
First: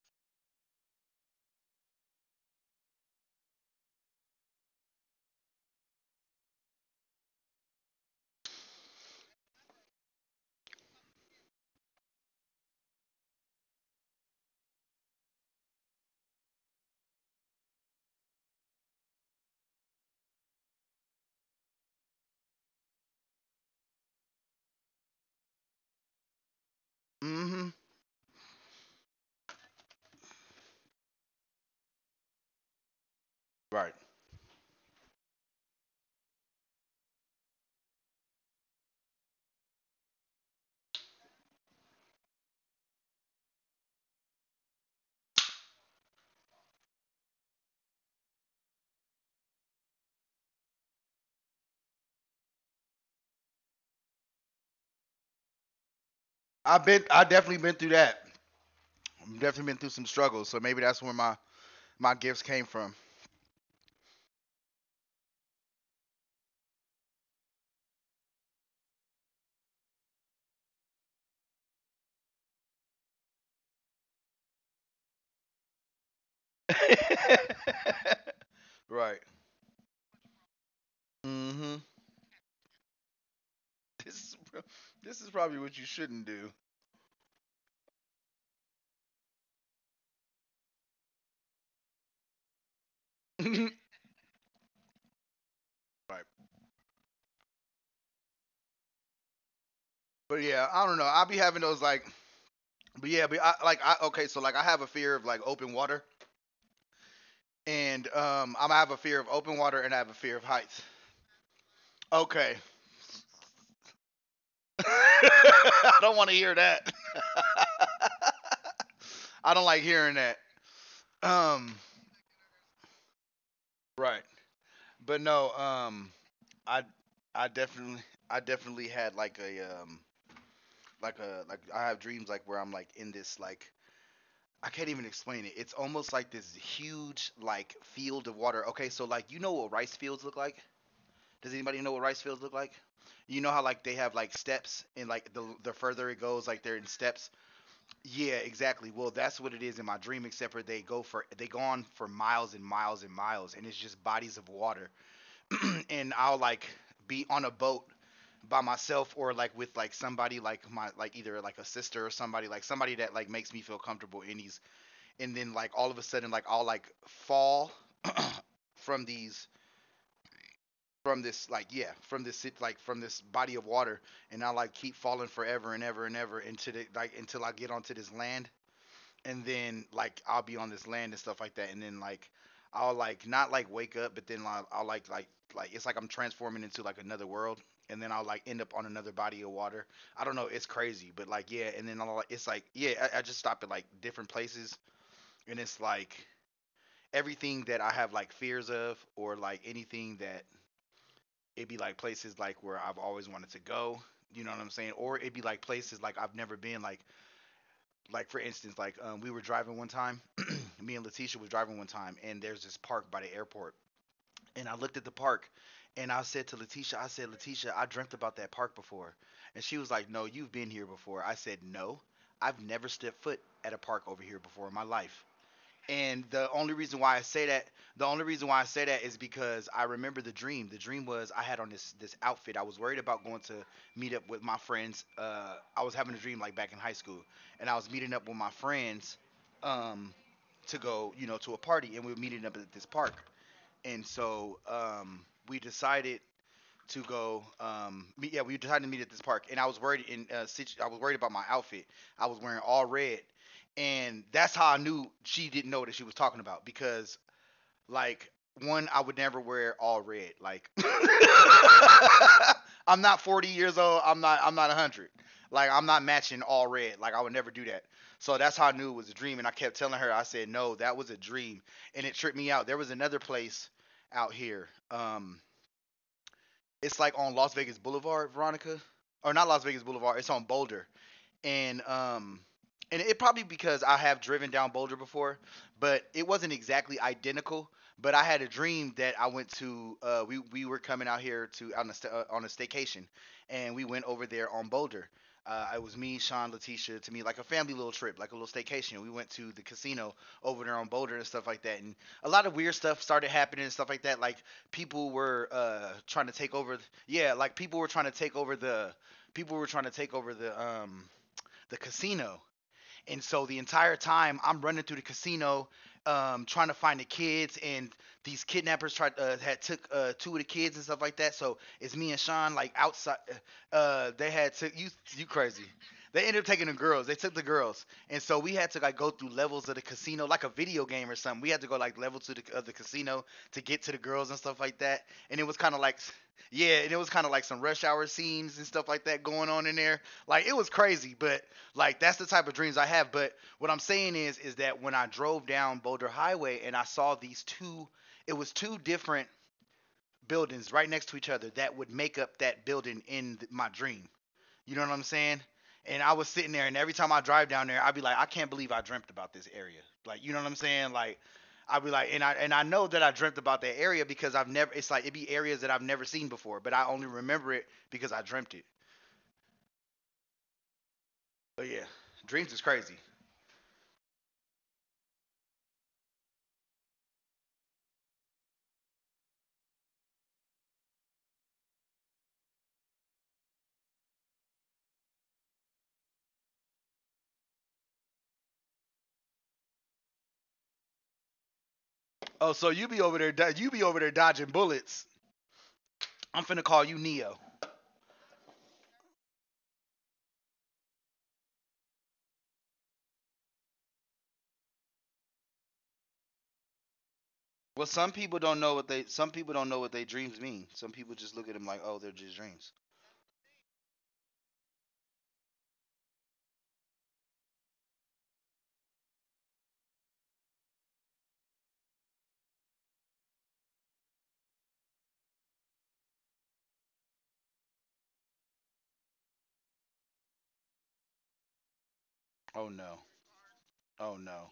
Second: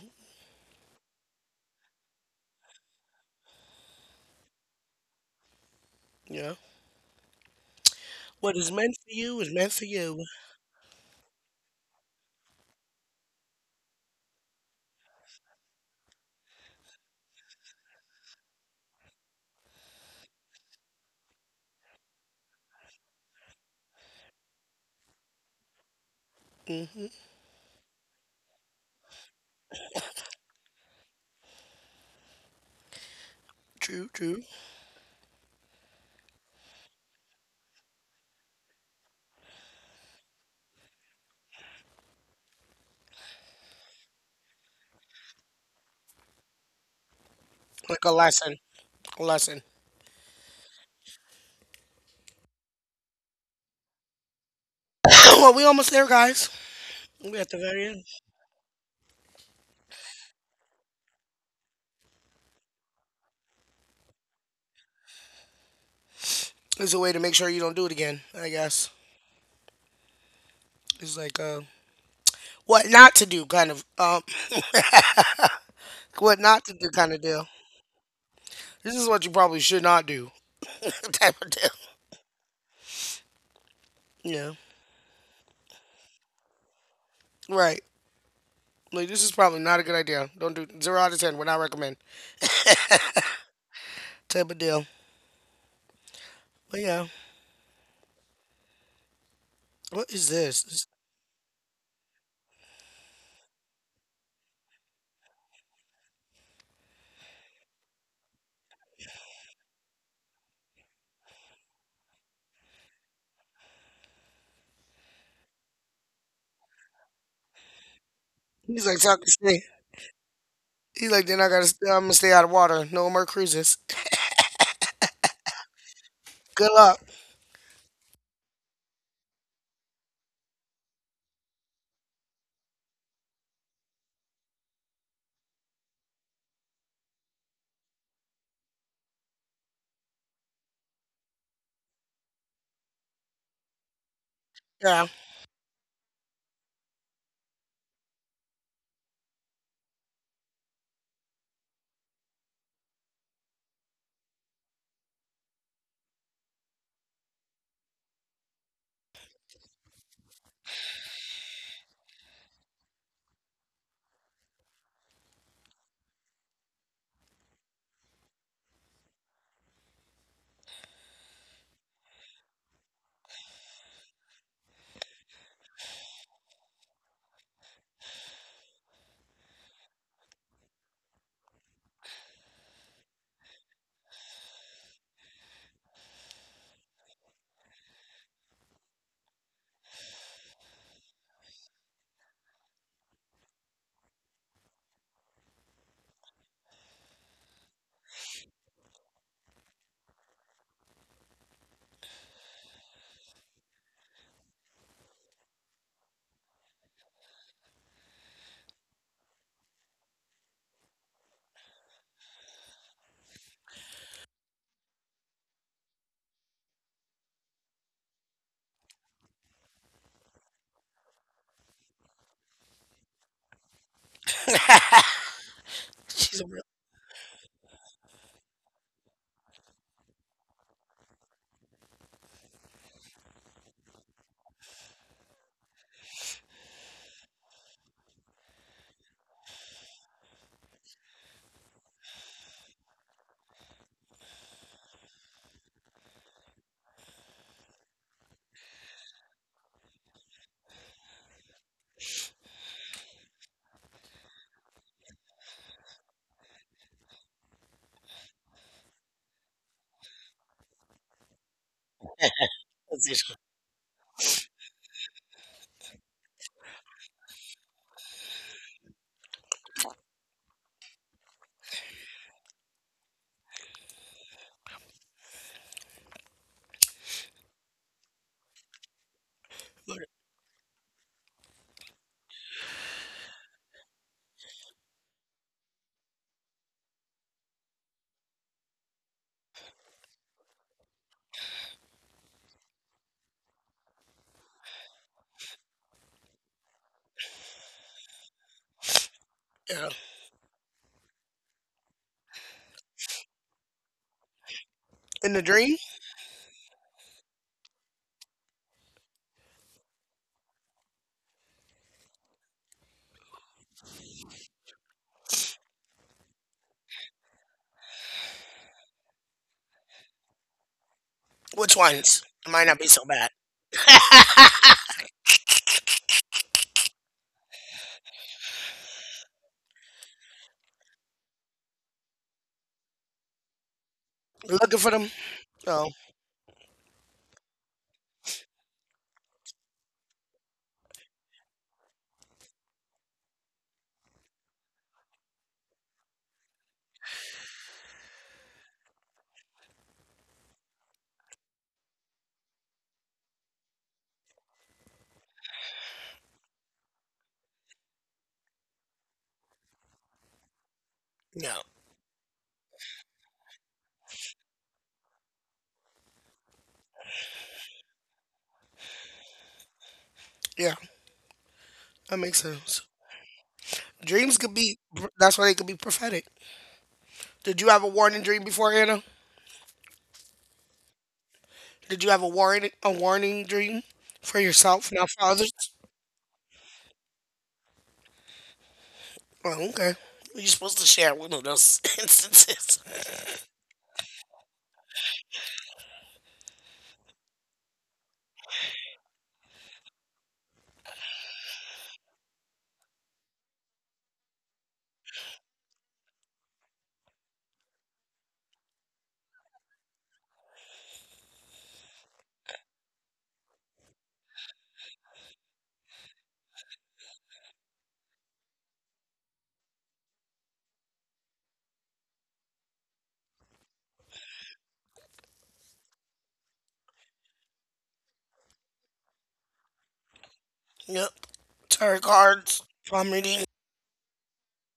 yeah. What is meant for you is meant for you. Hmm. Mm-hmm. Right. True, true. Like a lesson. A lesson. *coughs* *clears throat* Well, we almost there, guys. I've been. I We at the definitely been very through end. that. I've definitely been through some struggles. So maybe that's where my my gifts came from. It's a way to make sure you don't do it again, I guess. It's like a what not to do kind of um *laughs* what not to do kind of deal. *laughs* This is what you Right. probably should not do *laughs* type of deal. Mm-hmm. this is Yeah. this is probably what you shouldn't do. Right. Like this is probably not a good idea. Don't do zero out of ten. Would not recommend. *laughs* Type of deal. Right. But yeah, what is But yeah, this? I don't know. I'll be having those like. But yeah, but I like I okay. So like I have a fear of like open water. And um, I'm, have a fear of open water and I have a fear of heights. Okay. *laughs* I don't want to hear that. *laughs* He's like talking shit. I don't like hearing that. He's like, then I gotta, st- I'm gonna Um, stay out of water. No more cruises. right. But no, um, Good luck. I, I definitely, I definitely had like a, um, like a, like I have dreams like where I'm like in this like I can't even explain it. It's almost like this huge like field of water. Okay, so like you know what rice fields look like? Does anybody know what rice fields look like? You know how like they have like Yeah. steps and like the the further it goes, like they're in steps. Yeah, exactly. Well, that's what it is in my dream. Except for they go for they go on for miles and miles and miles, and it's just bodies of water. *clears throat* And I'll like be on a boat by myself or like with like somebody like my like either like a sister or somebody like somebody that like makes me feel comfortable in these, and then like all of a sudden like I'll like fall from these from this like yeah from this like from this body of water, and I like keep falling forever and ever and ever into the like until I get onto this land. And then like I'll be on this land and stuff like that. And then like I'll like not like wake up, but then i'll, I'll like like like it's like I'm transforming into like another world. And then I'll like end up on another body of water. I don't know, it's crazy, but like yeah. And then I'll, like, it's like yeah I, I just stop at like different places, and it's like everything that I have like fears of, or like anything that it'd be like places like where I've always wanted to go. You know what I'm saying? Or it'd be like places like I've never been. Like like for instance, like um, we were driving one time. *clears throat* Me and Letitia was driving one time, and there's this park by the airport. And I looked at the park, and I said to Letitia, I said, Letitia, I dreamt about that park before. And she was like, no, you've been here before. I said, no, I've never stepped foot at a park over here before in my life. *laughs* She's a real And the only reason why I say that, the only reason why I say that is because I remember the dream. The dream was I had on this this outfit. I was worried about going to meet up with my friends. Uh, I was having a dream like back in high school, and I was meeting up with my friends, um, to go, you know, to a party, and we were meeting up at this park. And so um, we decided to go. Um, meet, yeah, we decided to meet at this park, and I was worried. In uh, situ- I was worried about my outfit. I was wearing all red, and that's how I knew she didn't know that she was talking about because, like, one, I would never wear all red. Like, *laughs* I'm position. not forty years old. I'm not. I'm not one hundred. Like, I'm not matching all red. Like, I would never do that. So that's how I knew it was a dream. And I kept telling her, I said, no, that was a dream, and it tripped me out. There was another place out here. Um, it's like on Las Vegas Boulevard, Veronica, or not Las Vegas Boulevard. It's on Boulder and um and it probably because I have driven down Boulder before, but it wasn't exactly identical. But I had a dream that I went to. Uh, we we were coming out here to on a sta- uh, on a staycation, and we went over there on Boulder. Uh, it was me, Sean, Letitia, to me like a family little trip, like a little staycation. We went Yeah. to the casino over there on Boulder and stuff like that, and a lot of weird stuff started happening and stuff like that. Like In the people dream, were uh, trying to take over. Th- Yeah, like people were trying to take over the people were trying to take over the um the casino. And so the entire time I'm running through the casino, um, trying to find the kids, and these kidnappers tried uh, had took uh, two of the kids and stuff like which that. So ones? It it's might me not and be so Sean bad. like outside. Uh, uh, *laughs* they had took you you crazy. They ended up taking the girls. They took the girls, and so we had to like go through levels of the casino, like a video game or something. We had to go like level to the of the casino to get to the Looking girls for and them? stuff like that. Oh, And it was kind of like, yeah, and it was kind of like some rush hour scenes and stuff like that going on in there. Like it was crazy, but like that's the type of dreams I have. But what I'm saying is, is that when I drove down Boulder Highway and I saw these two, it was two different buildings right next to each other that would make up that building in my dream. You know what I'm saying? And I was sitting there, and every time I drive down there, I'd be like, I can't believe I dreamt about this area. Like, you know what I'm saying? no. Like, I'd be like, and I and I know that I dreamt about that area because I've never. It's like it'd be areas that I've never seen before, but I only remember it because I dreamt it. Yeah, But that yeah, makes sense. dreams is crazy. Dreams could be. That's why they could be prophetic. Did you have a warning dream before, Anna? Did you have a warning a warning dream for yourself, not for others? Oh, okay. You're supposed to share one of those *laughs* instances. Oh, so you be over there, you be over there dodging bullets. I'm finna call you Neo. Well, some people don't know what they some people don't know what they dreams mean. Some people just look at them like, oh, they're just dreams. Yep. Tarot cards, Oh palm no, reading. oh no.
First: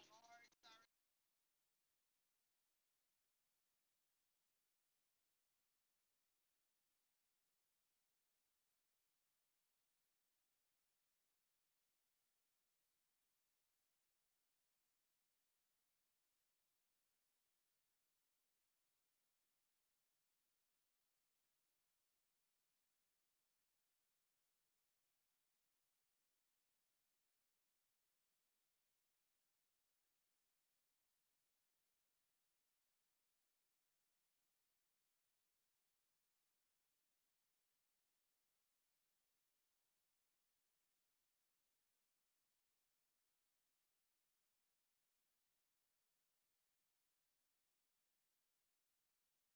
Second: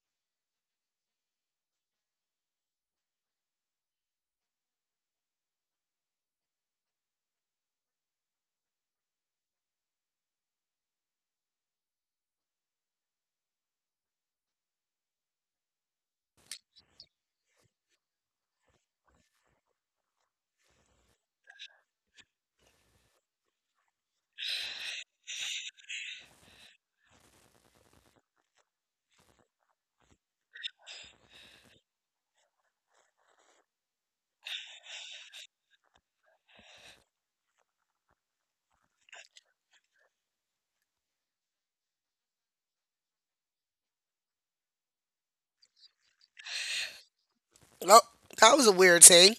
Nope. That was a weird thing.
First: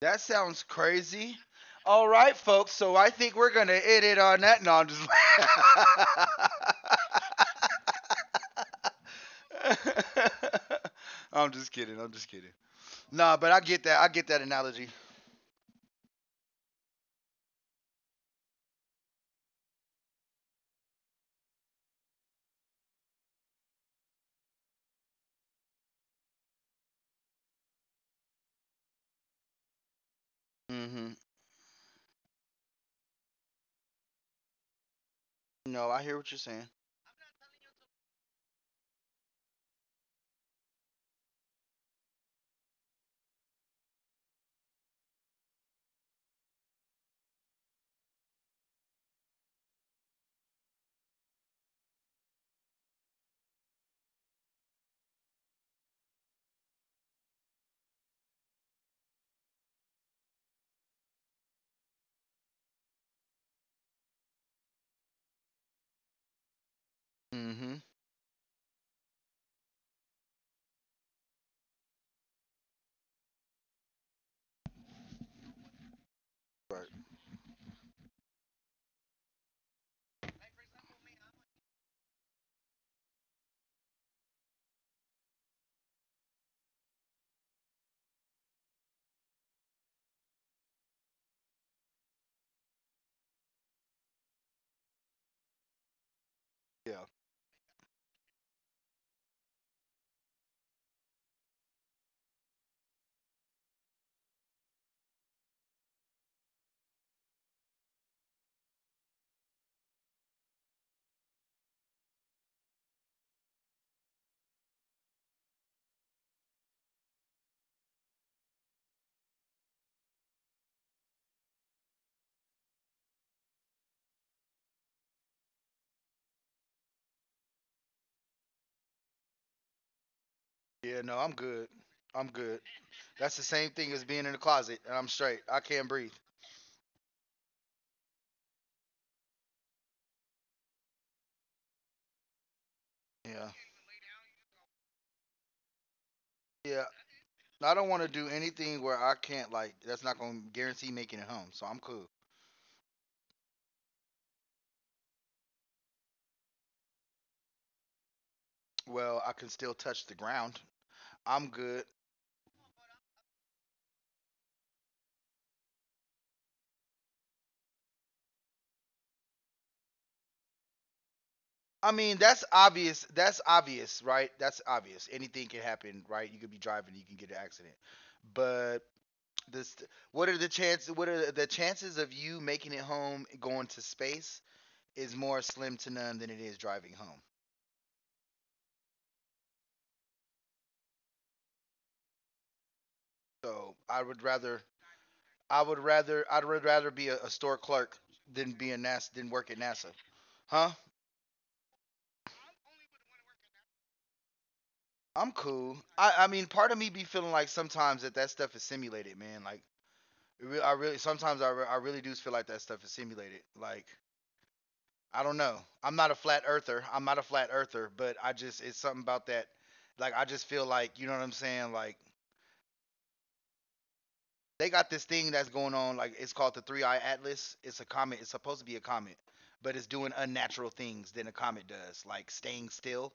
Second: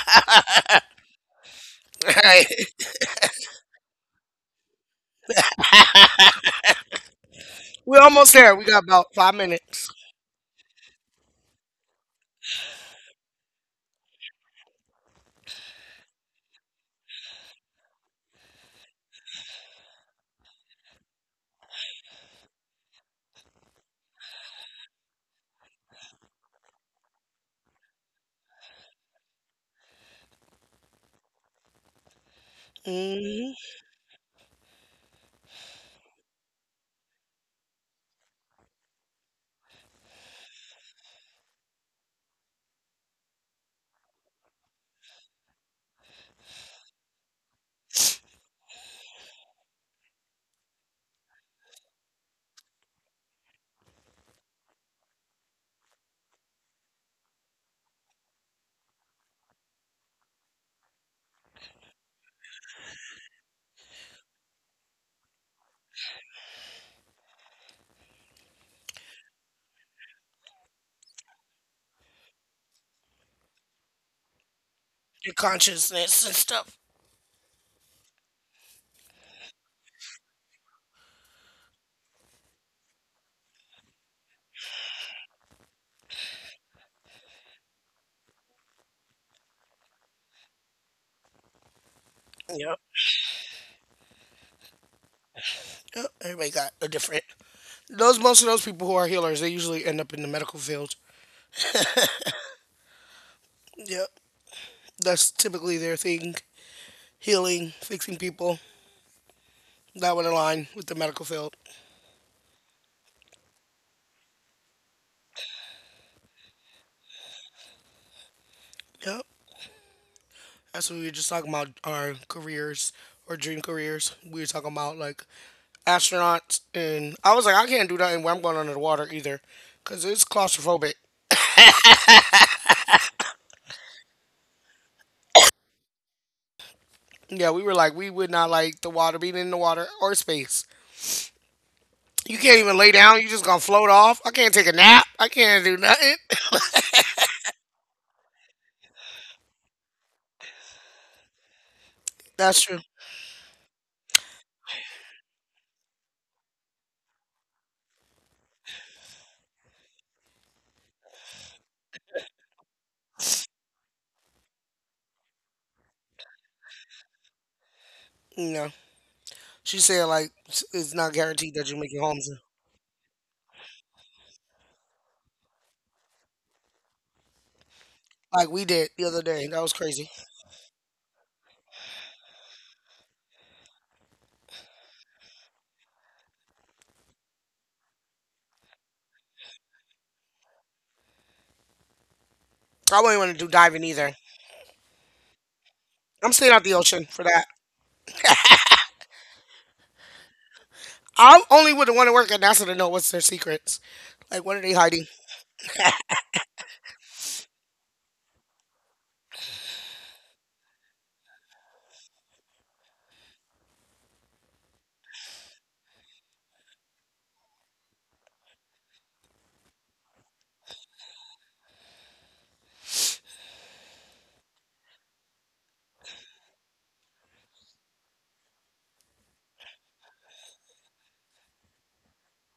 That All sounds crazy. All right, right. folks. So I think we're gonna end it on that. No, I'm just. *laughs* We're almost there. We got about five minutes. *laughs* I'm just kidding. I'm just kidding. Nah, but I get that. I get that analogy. Mm-hmm. Hmm. No, I hear what you're saying. Mm-hmm. Your consciousness and Right. stuff. Yep. Yep. Everybody Yeah. got a different. Those most of those people who are healers, they usually end up in the medical field. Yep. That's typically their thing. Healing, fixing people. That would align with the medical field. Yep. That's what we were just talking about our careers or dream careers. We were talking about like astronauts, and I was like, I can't do nothing where I'm going under the water either because it's Yeah, no, I'm claustrophobic. good. I'm good. That's the same thing as being in the closet, and I'm straight. I can't breathe. Yeah, we were like, we would not like the water, being in the water or space. You can't even lay Yeah, down, you just gonna float off. I can't take a nap, I can't do nothing. yeah. I don't want to do anything where I can't like. That's not gonna guarantee making it home. So I'm cool. That's true. Well, I can still touch the ground. I'm good. No. She said, like, it's it's not I guaranteed mean, that you that's make it home. obvious. That's obvious, right? That's obvious. Anything can happen, right? You could be driving, you can get an accident. But Like we did the this, other day. That what was are the crazy. chances? What are the chances of you making it home going to space is more slim to none than it is driving home. I wouldn't So want to I do would diving rather either. I would rather I would rather I'm be staying out a, a the store ocean for clerk that. than be a NASA than work at NASA. Huh? I only would want to work at NASA to know what's their secrets. Like, what are they I'm hiding? cool. I I mean, part of me be feeling like sometimes that that stuff is simulated, man. Like it re- I really sometimes I, re- I really do feel like that stuff is simulated. Like I don't know. I'm not a flat earther. I'm not a flat earther, but I just it's something about that. Like I just feel like you know what I'm saying. Like they got this thing that's going on like it's called the three eye atlas. It's a comet. It's supposed to be a comet, but it's doing unnatural things than a comet does, like staying still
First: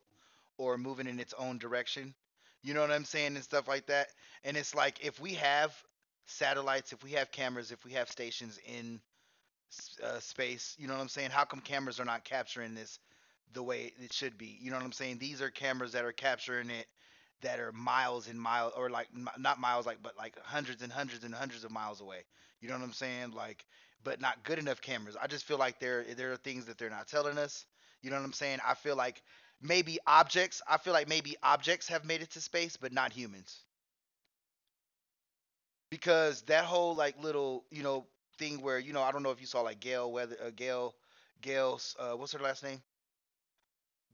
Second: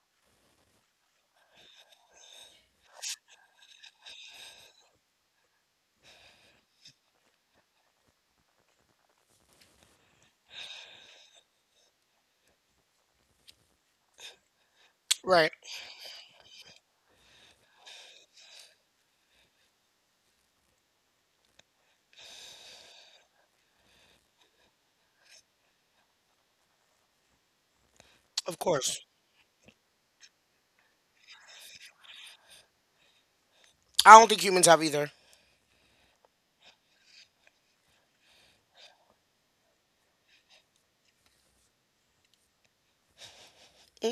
or moving in its own direction. You know what I'm saying? And stuff like that. And it's like if we have satellites, if we have cameras, if we have stations in s- uh, space. You know what I'm saying? How come cameras are not capturing this the way it should be? You know what I'm saying? These are Right. cameras that are capturing it that are miles and miles, or like mi- not miles, like but like hundreds and hundreds and hundreds of miles away. You know what I'm saying? Like, but not good enough cameras. I just feel like there there are things that they're not telling us. You know what I'm Of saying? I feel course. like maybe objects. I feel like maybe objects have made it to space, but not humans I don't think humans have either. because that whole like little you know thing where you know I don't know if you saw like Gail whether uh, Gail Gail's uh, what's her last name.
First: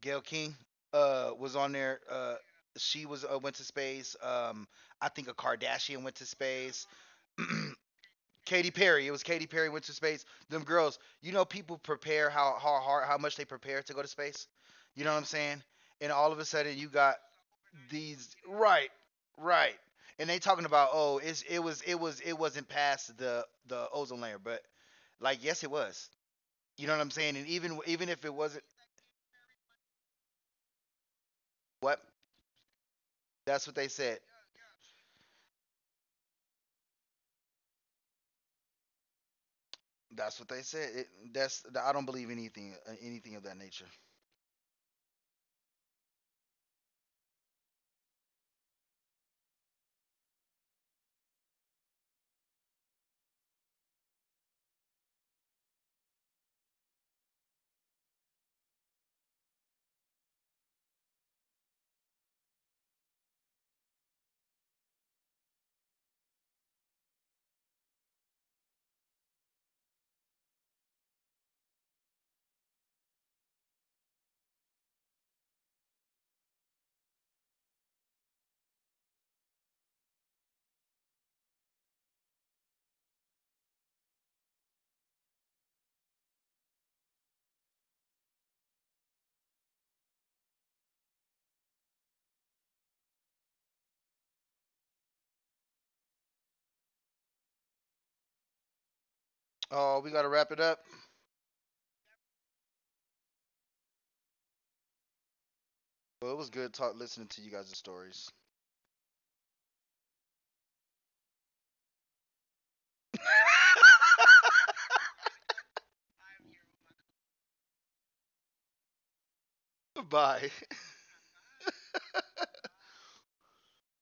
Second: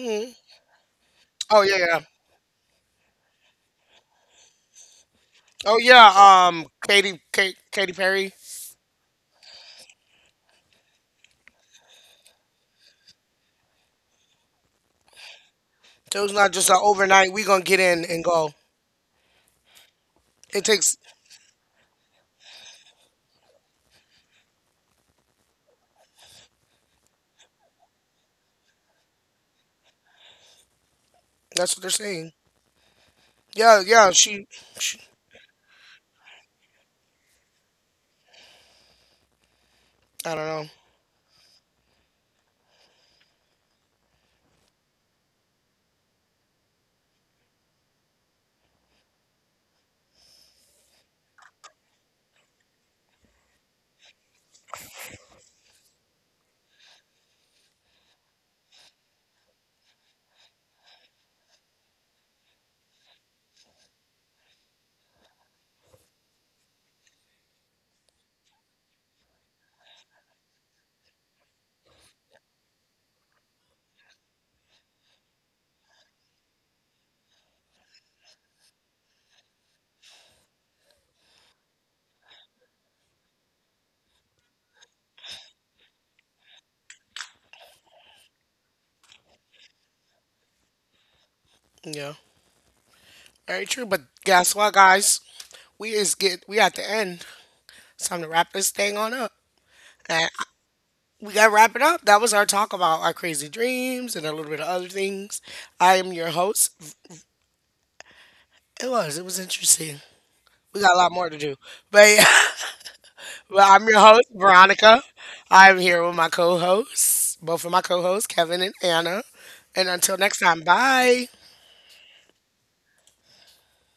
Gail King uh, was Oh on yeah, there. yeah. Uh, she was uh, went to space. Um, I think a Oh Kardashian yeah. went to Um, space. Katy, *clears throat* Kate, Katy Perry. Katy Perry. It was Katy Perry went to space. Them girls. You know people prepare how how hard how much they prepare to go to space. You know what I'm saying? And So all it's of a not just sudden an you got overnight. We gonna get in and these go. right, right. And they talking It about takes. oh, it's it was it was it wasn't past the the ozone layer, but like yes, it was. You know what I'm saying? And even even if it wasn't, That's what they're what saying. that's what Yeah, they yeah. said. She, she. I That's don't what they know. said. It, that's I don't believe anything uh, anything of that nature. Yeah. Very true. But guess what, guys? We is get. We at the end. It's time to wrap this thing on up. Oh, we gotta And wrap it up. we got to wrap it up. That was our talk about our crazy dreams and a little bit of other things. I am your Well, it was good talk host. listening to you guys' stories. It was. It was interesting. We got a lot more to do. But, *laughs* but I'm your host, *laughs* Veronica. I'm here with my co hosts, both of my co hosts, Kevin and Anna. And until next Bye. time, bye.